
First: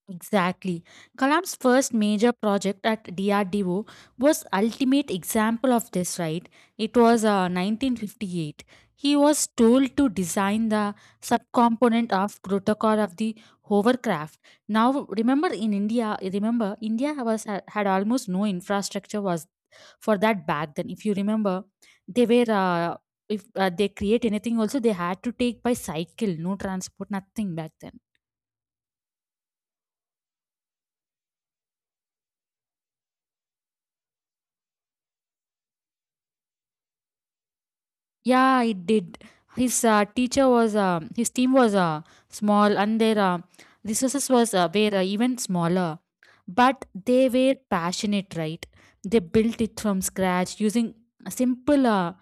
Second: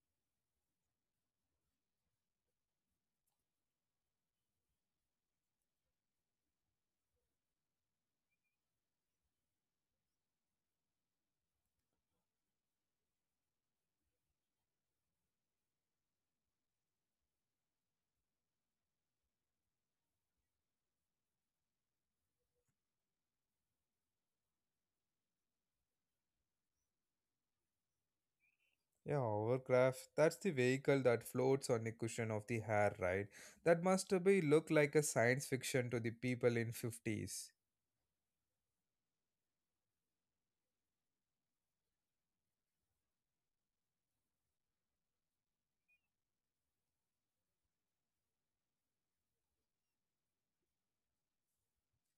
Speaker 2: Exactly. Kalam's first major project at DRDO was ultimate example of this, right? It was 1958. He was told to design the subcomponent of protocol of the hovercraft. Now, remember in India, remember India was had, almost no infrastructure was for that back then. If you remember, they were if they create anything also they had to take by cycle, no transport, nothing back then.
Speaker 1: Yeah, hovercraft. That's the vehicle that floats on the cushion of the hair, right? That must be look like a science fiction to the people in 50s.
Speaker 2: Yeah, it did. His team was small and their resources was were even smaller. But they were passionate, right? They built it from scratch using a simple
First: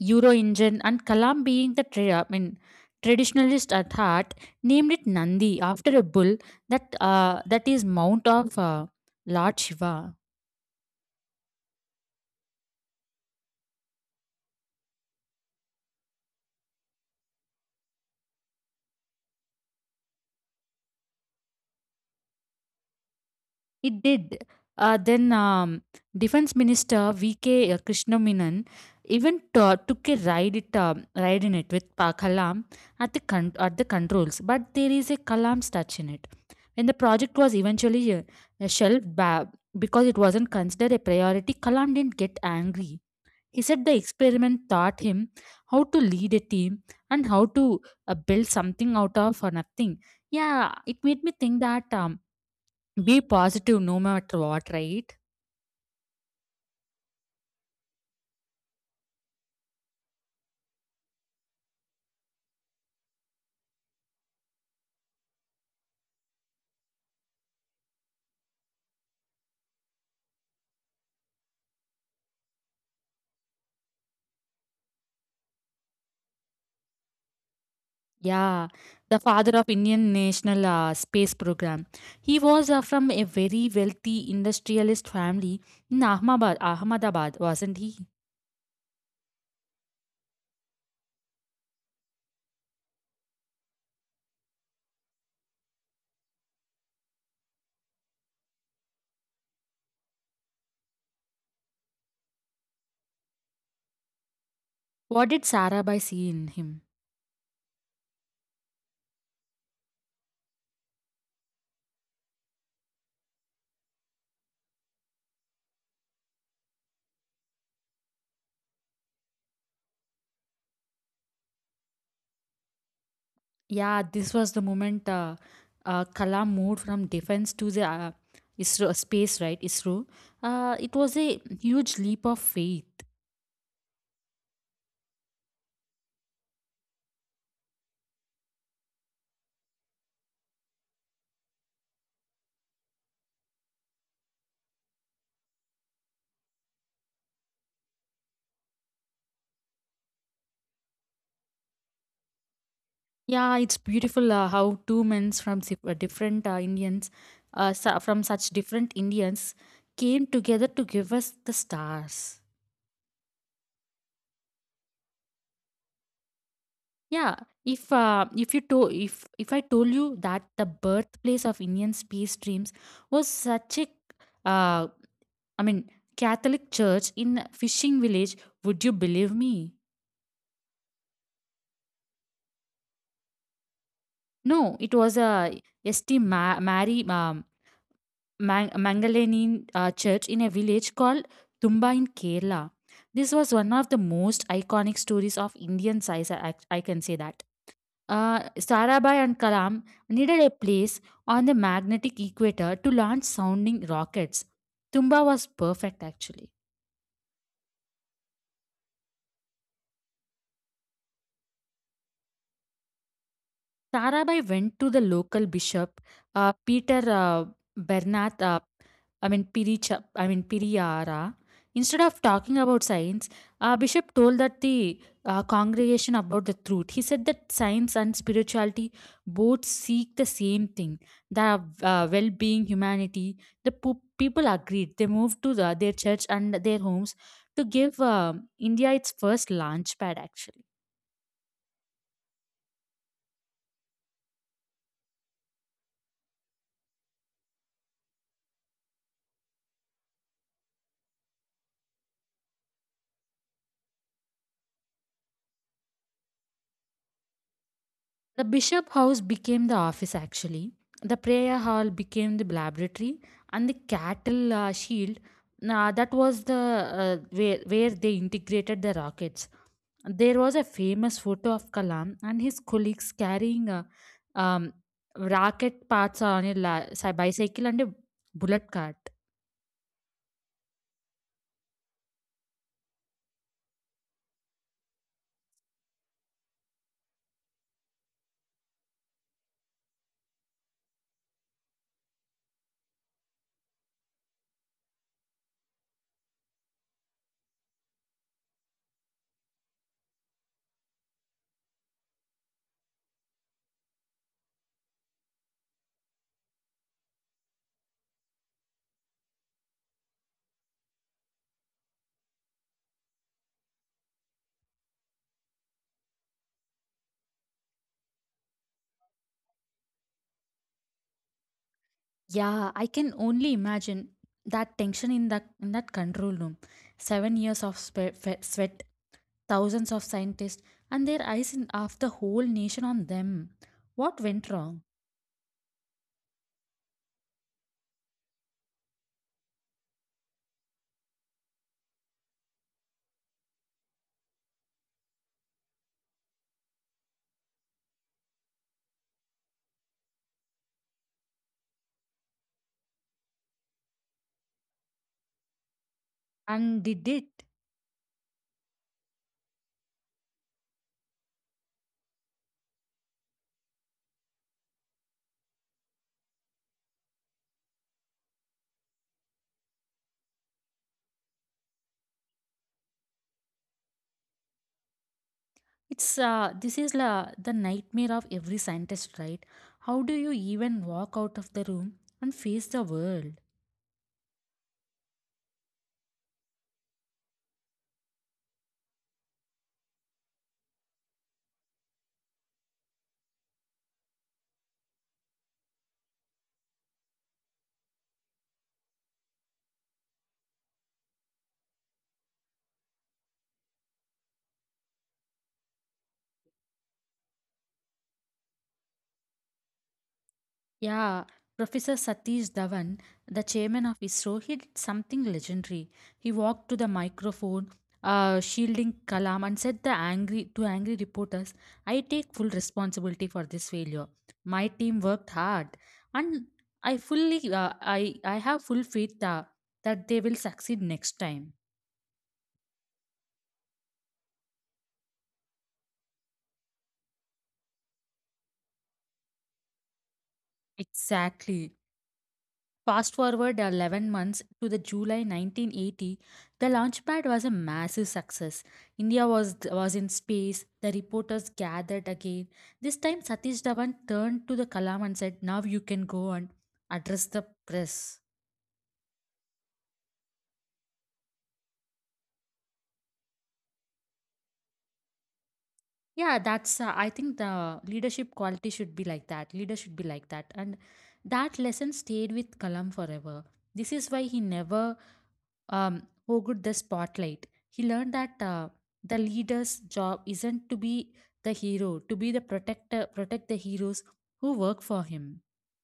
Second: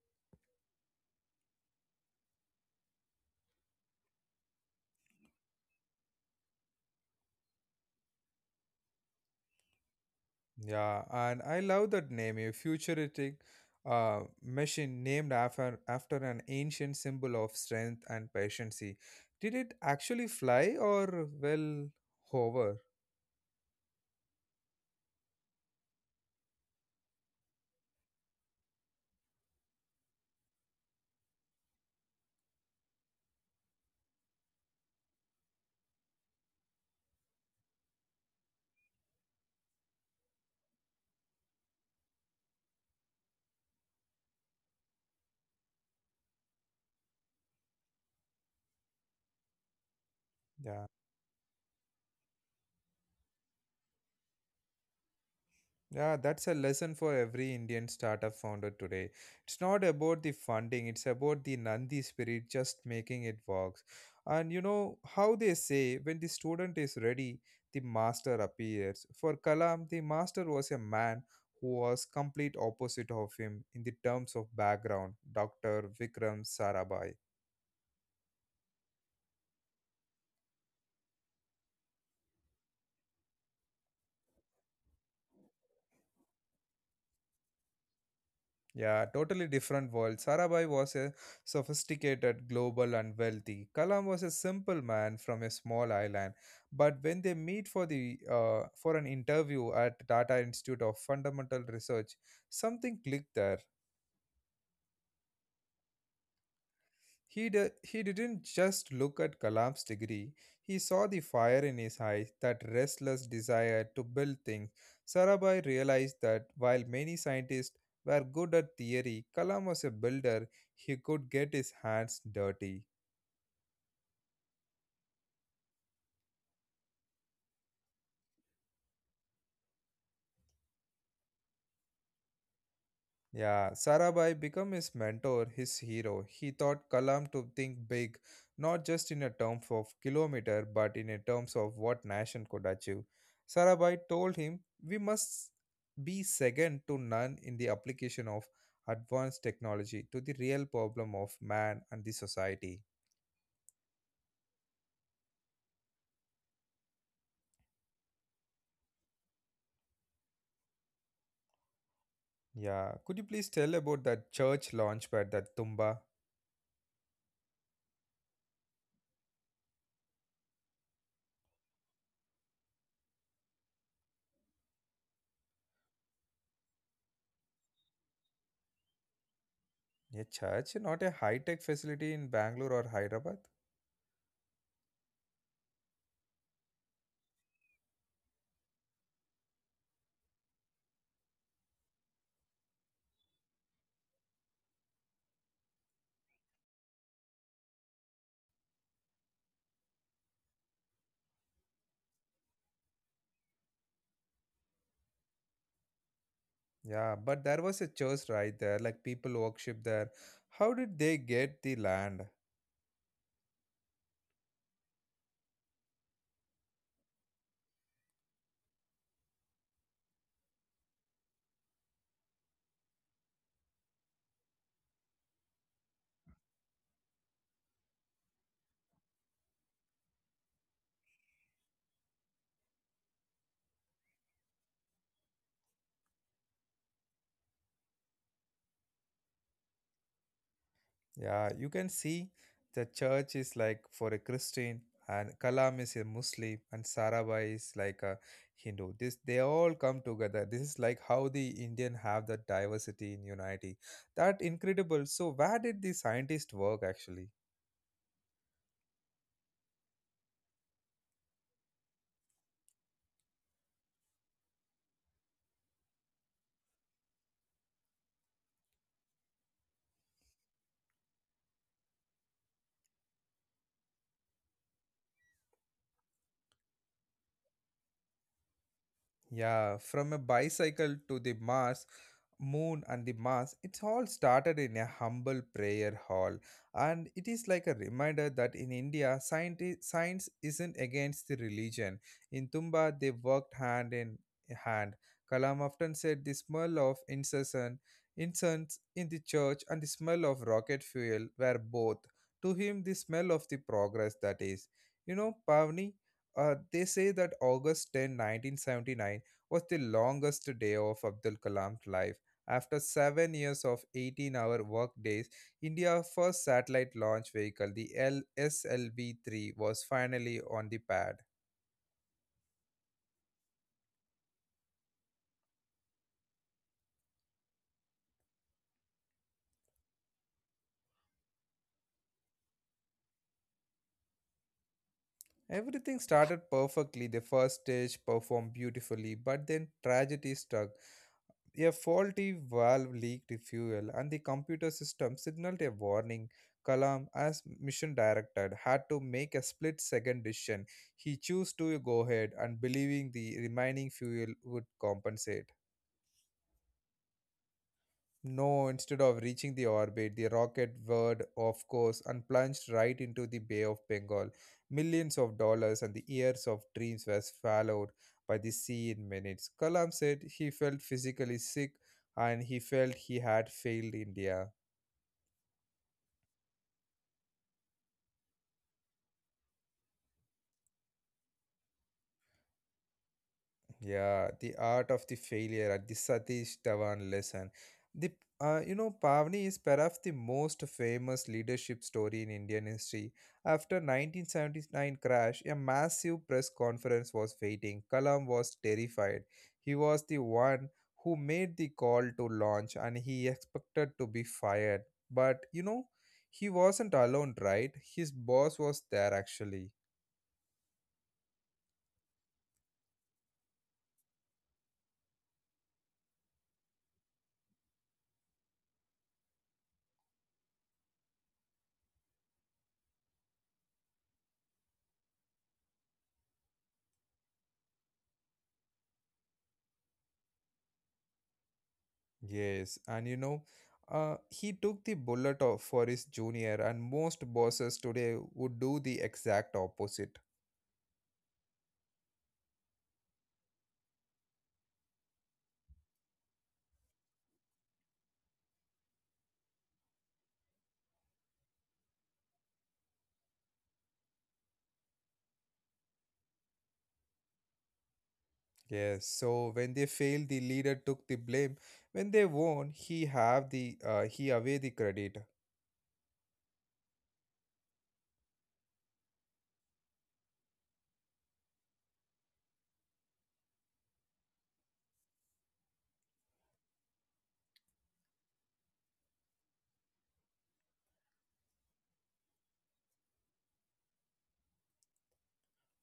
Speaker 2: Euro engine, and Kalam being the traditionalist at heart named it Nandi after a bull that is mount of Lord Shiva.
Speaker 1: Yeah, and I love that name, a futuristic machine named after an ancient symbol of strength and patience. Did it actually fly or well hover?
Speaker 2: It did. Then Defense Minister V.K. Krishnamenon even took a ride in it with Pa Kalam at the controls, but there is a Kalam touch in it. When the project was eventually shelved because it wasn't considered a priority, Kalam didn't get angry. He said the experiment taught him how to lead a team and how to build something out of nothing. Yeah,
Speaker 1: Yeah.
Speaker 2: it made me think that. Be positive no matter what, right?
Speaker 1: Yeah, that's a lesson for every Indian startup founder today. It's not about the funding, it's about the Nandi spirit, just making it work. And you know how they say when the student is ready, the master appears. For Kalam, the master was a man who was complete opposite of him in the terms of background, Dr. Vikram Sarabhai.
Speaker 2: Yeah, the father of Indian National Space Program. He was from a very wealthy industrialist family in Ahmedabad, Ahmedabad, wasn't he?
Speaker 1: Yeah, totally different world. Sarabhai was a sophisticated, global, and wealthy. Kalam was a simple man from a small island. But when they meet for the for an interview at Tata Institute of Fundamental Research, something clicked there.
Speaker 2: What did Sarabhai see in him?
Speaker 1: He didn't just look at Kalam's degree, he saw the fire in his eyes, that restless desire to build things. Sarabhai realized that while many scientists were good at theory, Kalam was a builder, he could get his hands dirty.
Speaker 2: Yeah, this was the moment Kalam moved from defense to the ISRO, space, right? ISRO. It was a huge leap of faith.
Speaker 1: Yeah, Sarabhai became his mentor, his hero. He taught Kalam to think big, not just in a terms of kilometer, but in a terms of what nation could achieve. Sarabhai told him, "We must be second to none in the application of advanced technology to the real problem of man and the society."
Speaker 2: Yeah, it's beautiful how two men from different Indians, from such different Indians, came together to give us the stars.
Speaker 1: Yeah, could you please tell about that church launchpad, that Tumba?
Speaker 2: Yeah, if if I told you that the birthplace of Indian space dreams was such a, uh, I mean Catholic church in a fishing village, would you believe me?
Speaker 1: A church, not a high-tech facility in Bangalore or Hyderabad.
Speaker 2: No, it was a St. Mary. Mangalanin church in a village called Tumba in Kerala. This was one of the most iconic stories of Indian science, I can say that. Sarabhai and Kalam needed a place on the magnetic equator to launch sounding rockets. Tumba was perfect actually.
Speaker 1: Yeah, but there was a church right there, like people worship there. How did they get the land?
Speaker 2: Tarabai went to the local bishop, Peter Bernat, I mean Piricha, I mean Piriyara. Instead of talking about science, Bishop told that the congregation about the truth. He said that science and spirituality both seek the same thing: the well-being, humanity. The people agreed. They moved to their church and their homes to give India its first launch pad. Actually.
Speaker 1: Yeah, you can see the church is like for a Christian and Kalam is a Muslim and Sarabhai is like a Hindu. This they all come together. This is like how the Indian have that diversity in unity. That incredible. So where did the scientist work actually?
Speaker 2: The bishop house became the office actually. The prayer hall became the laboratory, and the cattle shield that was the where they integrated the rockets. There was a famous photo of Kalam and his colleagues carrying a um, rocket parts on a bicycle and a bullet cart.
Speaker 1: Yeah, from a bicycle to the Mars, moon, and the Mars, it all started in a humble prayer hall. And it is like a reminder that in India, science isn't against the religion. In Tumba, they worked hand in hand. Kalam often said the smell of incessant incense in the church and the smell of rocket fuel were both. To him, the smell of the progress, that is. You know, Pavni, they say that August 10, 1979 was the longest day of Abdul Kalam's life. After 7 years of 18-hour workdays, India's first satellite launch vehicle, the LSLV 3, was finally on the pad.
Speaker 2: Yeah, I can only imagine that tension in that control room. 7 years of sweat, thousands of scientists and their eyes in, of the whole nation on them. What went wrong?
Speaker 1: Everything started perfectly. The first stage performed beautifully, but then tragedy struck. A faulty valve leaked fuel, and the computer system signaled a warning. Kalam, as mission director, had to make a split second decision. He chose to go ahead and believing the remaining fuel would compensate.
Speaker 2: And did it?
Speaker 1: No, instead of reaching the orbit, the rocket whirred off course and plunged right into the Bay of Bengal. Millions of dollars and the years of dreams were swallowed by the sea in minutes. Kalam said he felt physically sick and he felt he had failed India.
Speaker 2: It's the nightmare of every scientist, right? How do you even walk out of the room and face the world?
Speaker 1: Yeah, the art of the failure at the Satish Dhawan lesson. The You know Pavni is perhaps the most famous leadership story in Indian history. After 1979 crash, a massive press conference was waiting. Kalam was terrified. He was the one who made the call to launch, and he expected to be fired. But you know, he wasn't alone, right? His boss was there actually.
Speaker 2: Yeah, Professor Satish Dhawan, the chairman of ISRO, he did something legendary. He walked to the microphone, shielding Kalam, and said the angry reporters, "I take full responsibility for this failure. My team worked hard, and I fully, uh, I have full faith that they will succeed next time."
Speaker 1: Yes, and you know, he took the bullet of for his junior, and most bosses today would do the exact opposite.
Speaker 2: Exactly. Fast forward 11 months to the July 1980, the launchpad was a massive success. India was in space, the reporters gathered again. This time, Satish Dhawan turned to the Kalam and said, now you can go and address the press.
Speaker 1: Yes, so when they failed, the leader took the blame. When they won, he have the he away the credit.
Speaker 2: Yeah, that's, I think the leadership quality should be like that. Leader should be like that. And that lesson stayed with Kalam forever. This is why he never um, who got the spotlight. He learned that the leader's job isn't to be the hero, to be the protector, protect the heroes who work for him.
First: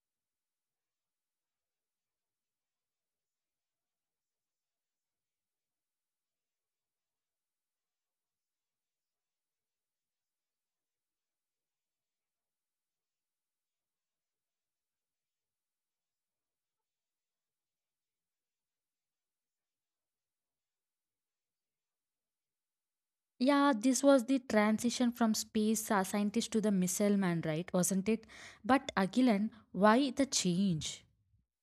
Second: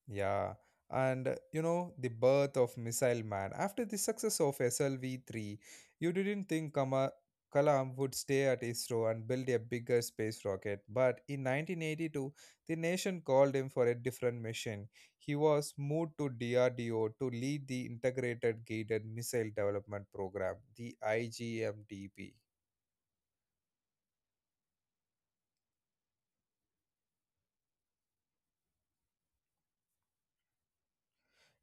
Speaker 1: Yeah, and you know, the birth of Missile Man. After the success of SLV-3, you didn't think Kama Kalam would stay at ISRO and build a bigger space rocket, but in 1982, the nation called him for a different mission. He was moved to DRDO to lead the Integrated Guided Missile Development Program, the IGMDP.
Speaker 2: Yeah, this was the transition from space scientist to the missile man, right? Wasn't it? But Agilan, why the change?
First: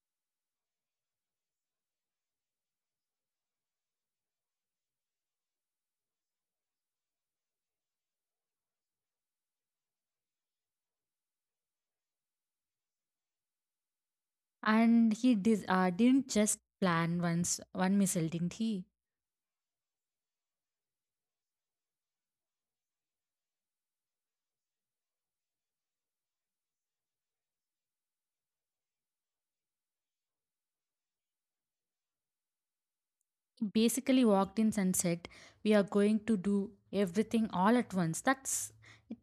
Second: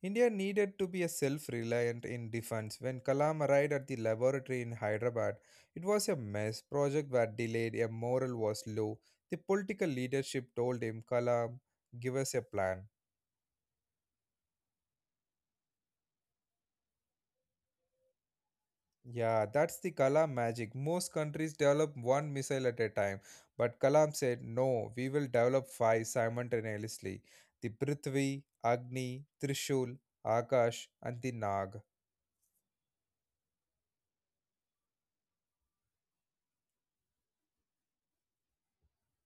Speaker 1: India needed to be a self-reliant in defense. When Kalam arrived at the laboratory in Hyderabad, it was a mess. Projects were delayed, a morale was low. The political leadership told him, "Kalam, give us a plan."
Speaker 2: And he didn't just plan once one missile, didn't he?
Speaker 1: Yeah, that's the Kalam magic. Most countries develop one missile at a time, but Kalam said, "No, we will develop five simultaneously: the Prithvi, Agni, Trishul, Akash, and the Nag."
Speaker 2: Basically walked in and said, we are going to do everything all at once. That's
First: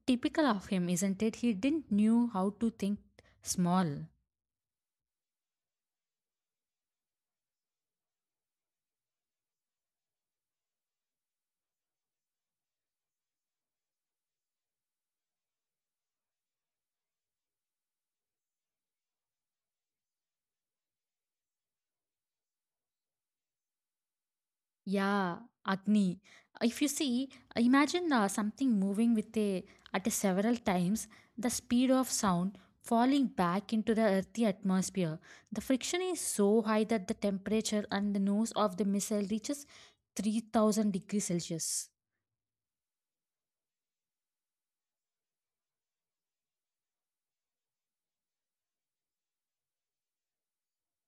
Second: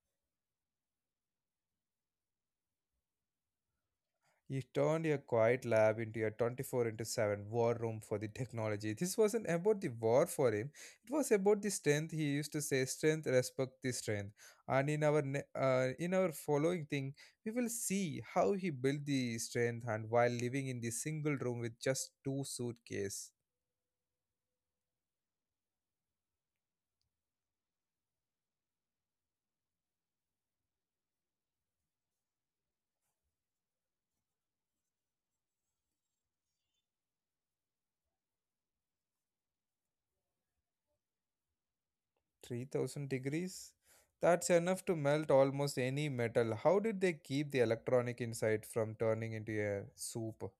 Speaker 2: typical of him, isn't it? He didn't knew how to think small.
Speaker 1: You turned your quiet lab into a 24 into 7 war room for the technology. This wasn't about the war for him, it was about the strength. He used to say, Strength, respect the strength. And in in our following thing, we will see how he built the strength and while living in the single room with just two suitcase.
Speaker 2: Yeah, Agni. If you see, imagine something moving with a at a several times the speed of sound falling back into the earthy atmosphere. The friction is so high that the temperature and the nose of the missile reaches 3,000 degrees Celsius.
Speaker 1: 3,000 degrees? That's enough to melt almost any metal. How did they keep the electronic inside from turning into a soup?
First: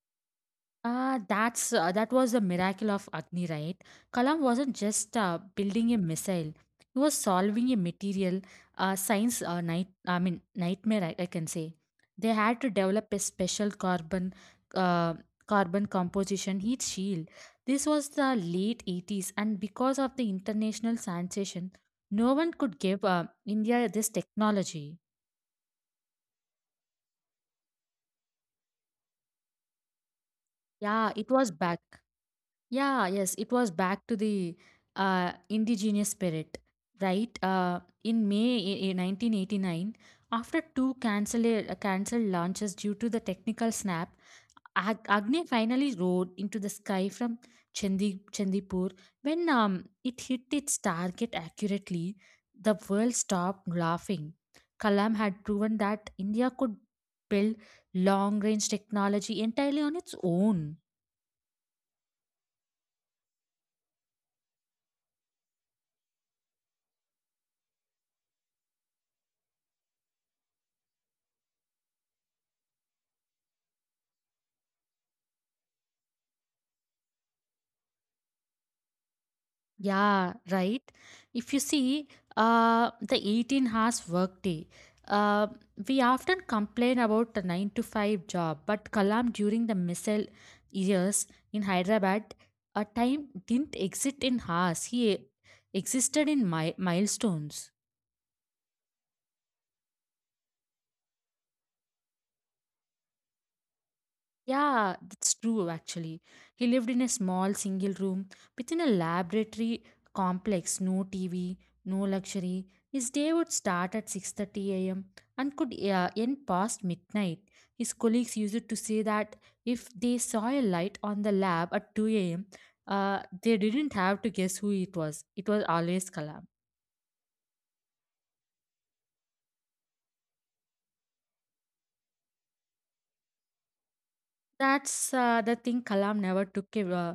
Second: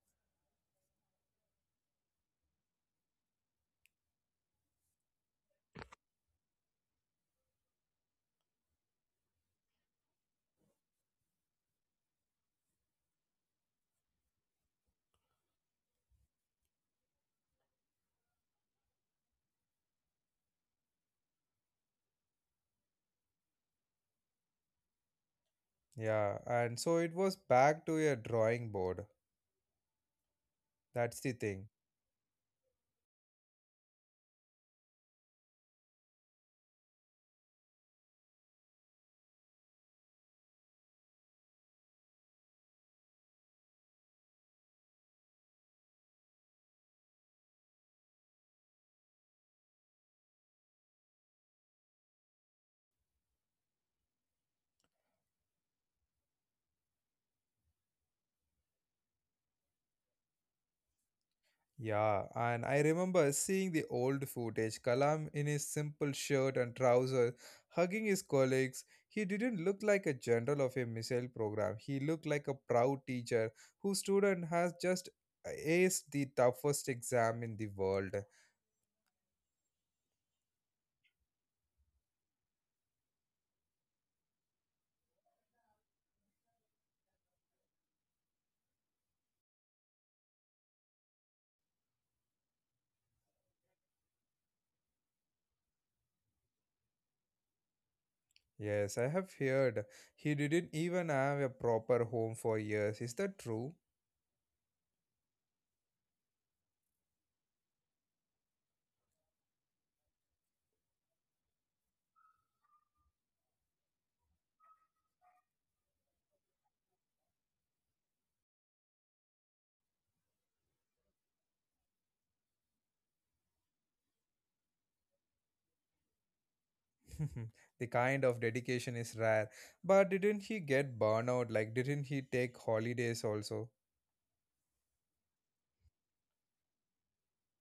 Speaker 2: That's that was the miracle of Agni, right? Kalam wasn't just building a missile; he was solving a material science night. I mean nightmare. I can say they had to develop a special uh, carbon composition heat shield. This was the late 80s, and because of the international sensation, no one could give India this technology.
Speaker 1: Yeah, and so it was back to a drawing board. That's
Speaker 2: Yeah,
Speaker 1: the
Speaker 2: it
Speaker 1: thing.
Speaker 2: was back. Yeah, yes, it was back to the indigenous spirit, right? In May 1989, after two cancelled launches due to the technical snap, Agni finally rode into the sky from Chandipur. When it hit its target accurately, the world stopped laughing. Kalam had proven that India could build long range technology entirely on its own.
Speaker 1: Yeah, and I remember seeing the old footage. Kalam in his simple shirt and trousers, hugging his colleagues. He didn't look like a general of a missile program. He looked like a proud teacher whose student has just aced the toughest exam in the world.
Speaker 2: Yeah, right. If you see the 18 hours workday, uh, we often complain about the 9 to 5 job, but Kalam during the missile years in Hyderabad, a time didn't exist in hours, he existed in milestones.
Speaker 1: Yes, I have heard he didn't even have a proper home for years. Is that true?
Speaker 2: Yeah, that's true actually. He lived in a small single room within a laboratory complex, no TV, no luxury. His day would start at 6:30 a.m. and could end past midnight. His colleagues used to say that if they saw a light on the lab at 2 a.m., they didn't have to guess who it was. It was always Kalam.
Speaker 1: (laughs) the kind of dedication is rare. But didn't he get burnout? Like, didn't he take holidays also?
Speaker 2: That's the thing. Kalam never took a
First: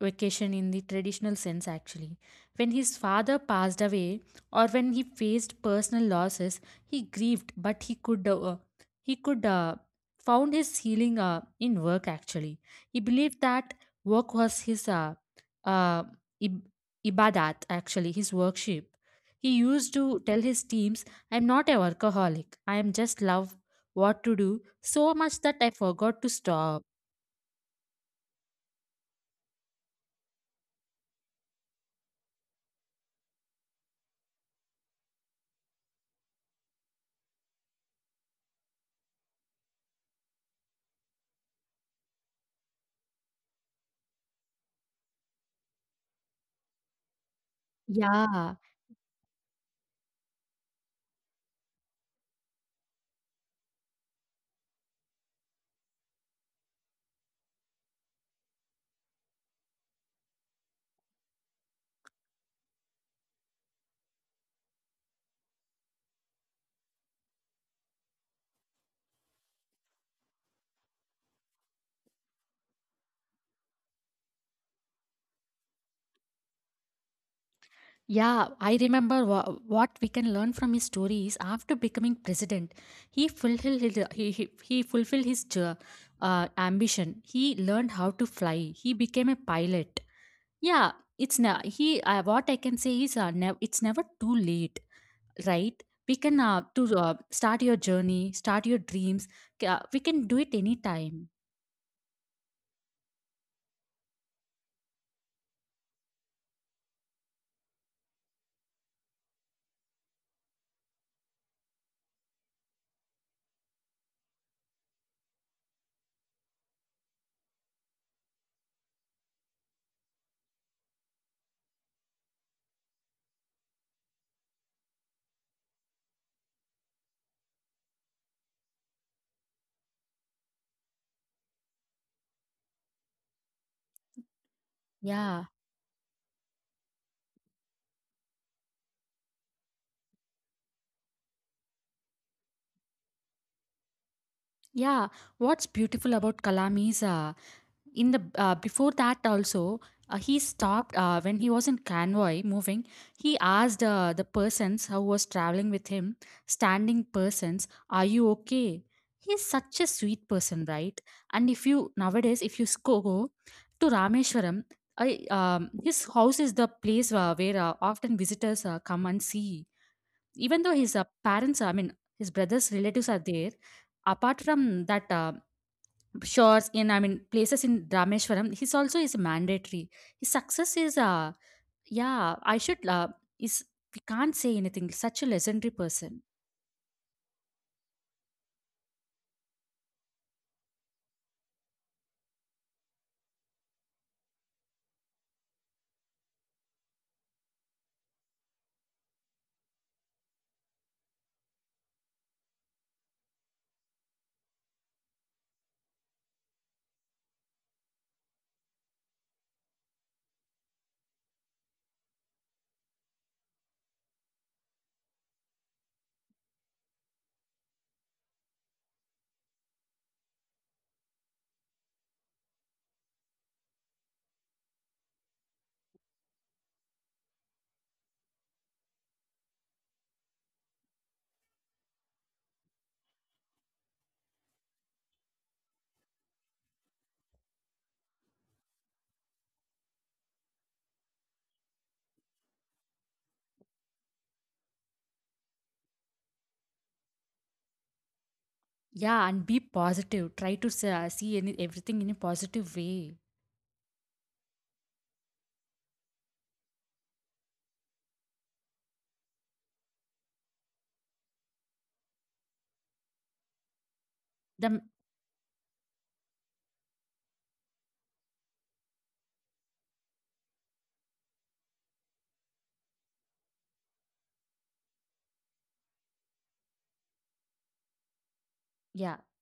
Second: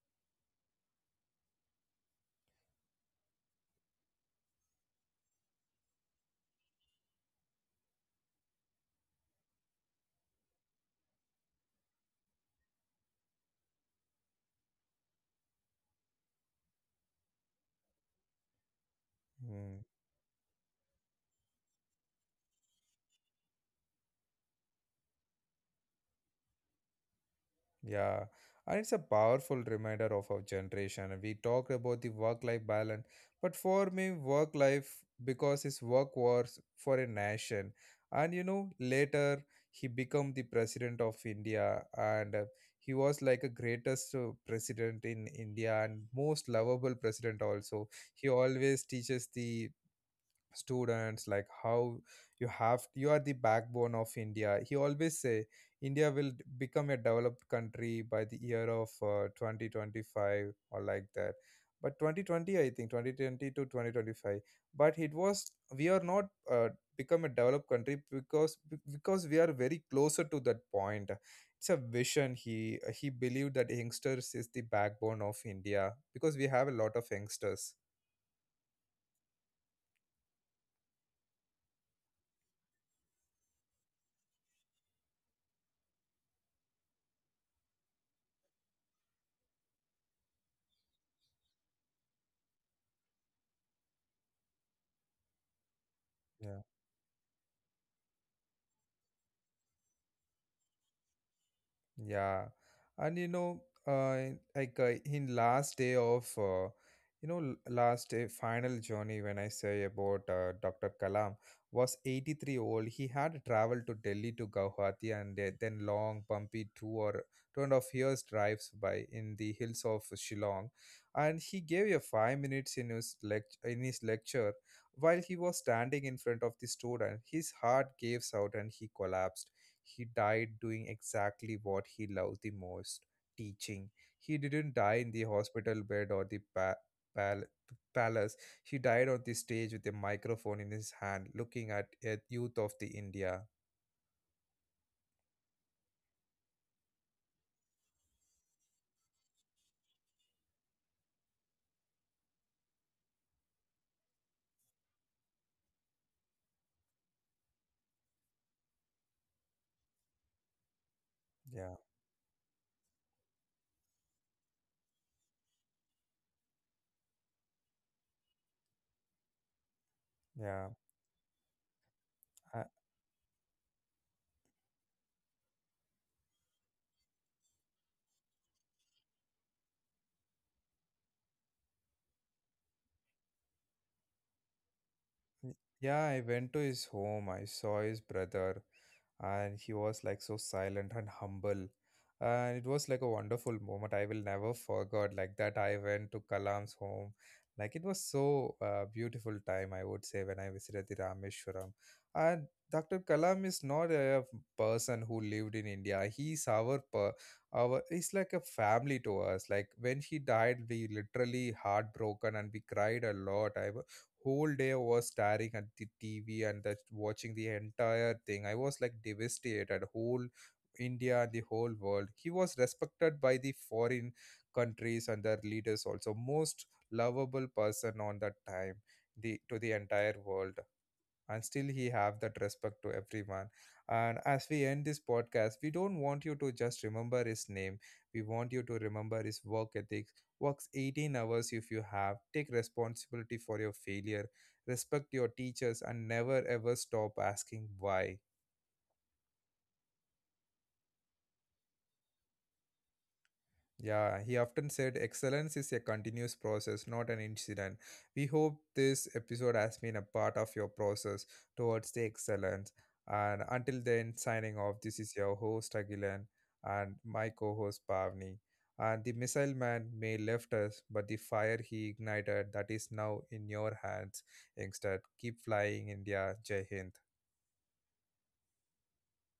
Speaker 2: vacation in the traditional sense, actually. When his father passed away, or when he faced personal losses, he grieved, but he could found his healing in work. Actually, he believed that work was his uh, ib- ibadat. Actually, his worship. He
Speaker 1: Hmm.
Speaker 2: used to tell his teams, "I'm not a workaholic. I am just love what to do so much that I forgot to stop."
Speaker 1: Yeah. And it's a powerful reminder of our generation. We talked about the work life balance, but for me, work life because his work was for a nation. And you know, later he became the president of India, and he was like a greatest president in India and most lovable president also. He
Speaker 2: Yeah,
Speaker 1: always teaches the students like how you are the backbone of India. He always say India will become a developed country by the year of 2025 or like that, but 2020, I think 2020 to 2025, but it was we are not uh, become a developed country because because we are very closer to that point. It's a vision, he believed that youngsters is the backbone of India because we have a lot of youngsters.
Speaker 2: yeah. I remember what we can learn from his story is after becoming president, he fulfilled he fulfilled his ambition. He learned how to fly. He became a pilot. Yeah, it's na he. What I can say is, it's never too late, right? We can
Speaker 1: Yeah.
Speaker 2: to start your journey, start your dreams. We can do it anytime.
Speaker 1: Yeah, and you know, like, in last day of, last day final journey, when I say about Dr. Kalam was 83 old. He had traveled to Delhi to Guwahati and then long bumpy two or two and a half years drives by in the hills of Shillong, and he gave a 5 minutes in his in his lecture while he was standing in front of the student. His heart gave out and he collapsed. He died doing exactly what he loved the most, teaching. He didn't die in the
Speaker 2: Yeah,
Speaker 1: hospital bed or the pal- palace. He died on the stage with a microphone in his hand, looking at a youth of the India.
Speaker 2: yeah. What's beautiful about Kalam is. In the before that also he stopped when he was in convoy moving, he asked the persons who was traveling with him, standing persons, are you okay? He's such a sweet person, right? And if
Speaker 1: Yeah,
Speaker 2: you nowadays if go to Rameshwaram, his house is the place where often visitors come and see, even
Speaker 1: yeah.
Speaker 2: though his parents, I mean his
Speaker 1: I,
Speaker 2: brother's relatives, are there. Apart from that, shores in, I mean places in Rameshwaram, his also is mandatory. His success is yeah. I should is, we can't say anything, such a legendary
Speaker 1: yeah, I
Speaker 2: person.
Speaker 1: went to his home. I saw his brother, and he was like so silent and humble, and it was like a wonderful moment. I will never forget like that I went to Kalam's home. Like, it was so beautiful time, I would say, when I visited the Rameshwaram. And Dr. Kalam is not a person who lived in India, he's our he's like a family to us. Like, when he died, we literally heartbroken and we cried a lot. Whole day I was staring at the TV and that watching the entire thing. I was like devastated. Whole India and the whole world. He was respected by the foreign countries and their leaders also. Most lovable person on that time, the to the entire world, and still he have that respect to everyone. And as we end this podcast, we don't want you to just remember his name, we want you to remember his work ethics. Works 18 hours, if you have take responsibility for your failure, respect your teachers and never ever stop asking why.
Speaker 2: Yeah, and be positive, try to see everything in a positive way.
Speaker 1: Yeah, he often said excellence is a continuous process, not an incident. We hope this episode has been a part of your process towards the excellence. And until then, signing
Speaker 2: the
Speaker 1: off,
Speaker 2: m-
Speaker 1: this is your host Agilan and my co host Pavni. And the missile man may left us, but the fire he ignited that is now in your hands. Instead, keep flying, India. Jai Hind.
Speaker 2: yeah.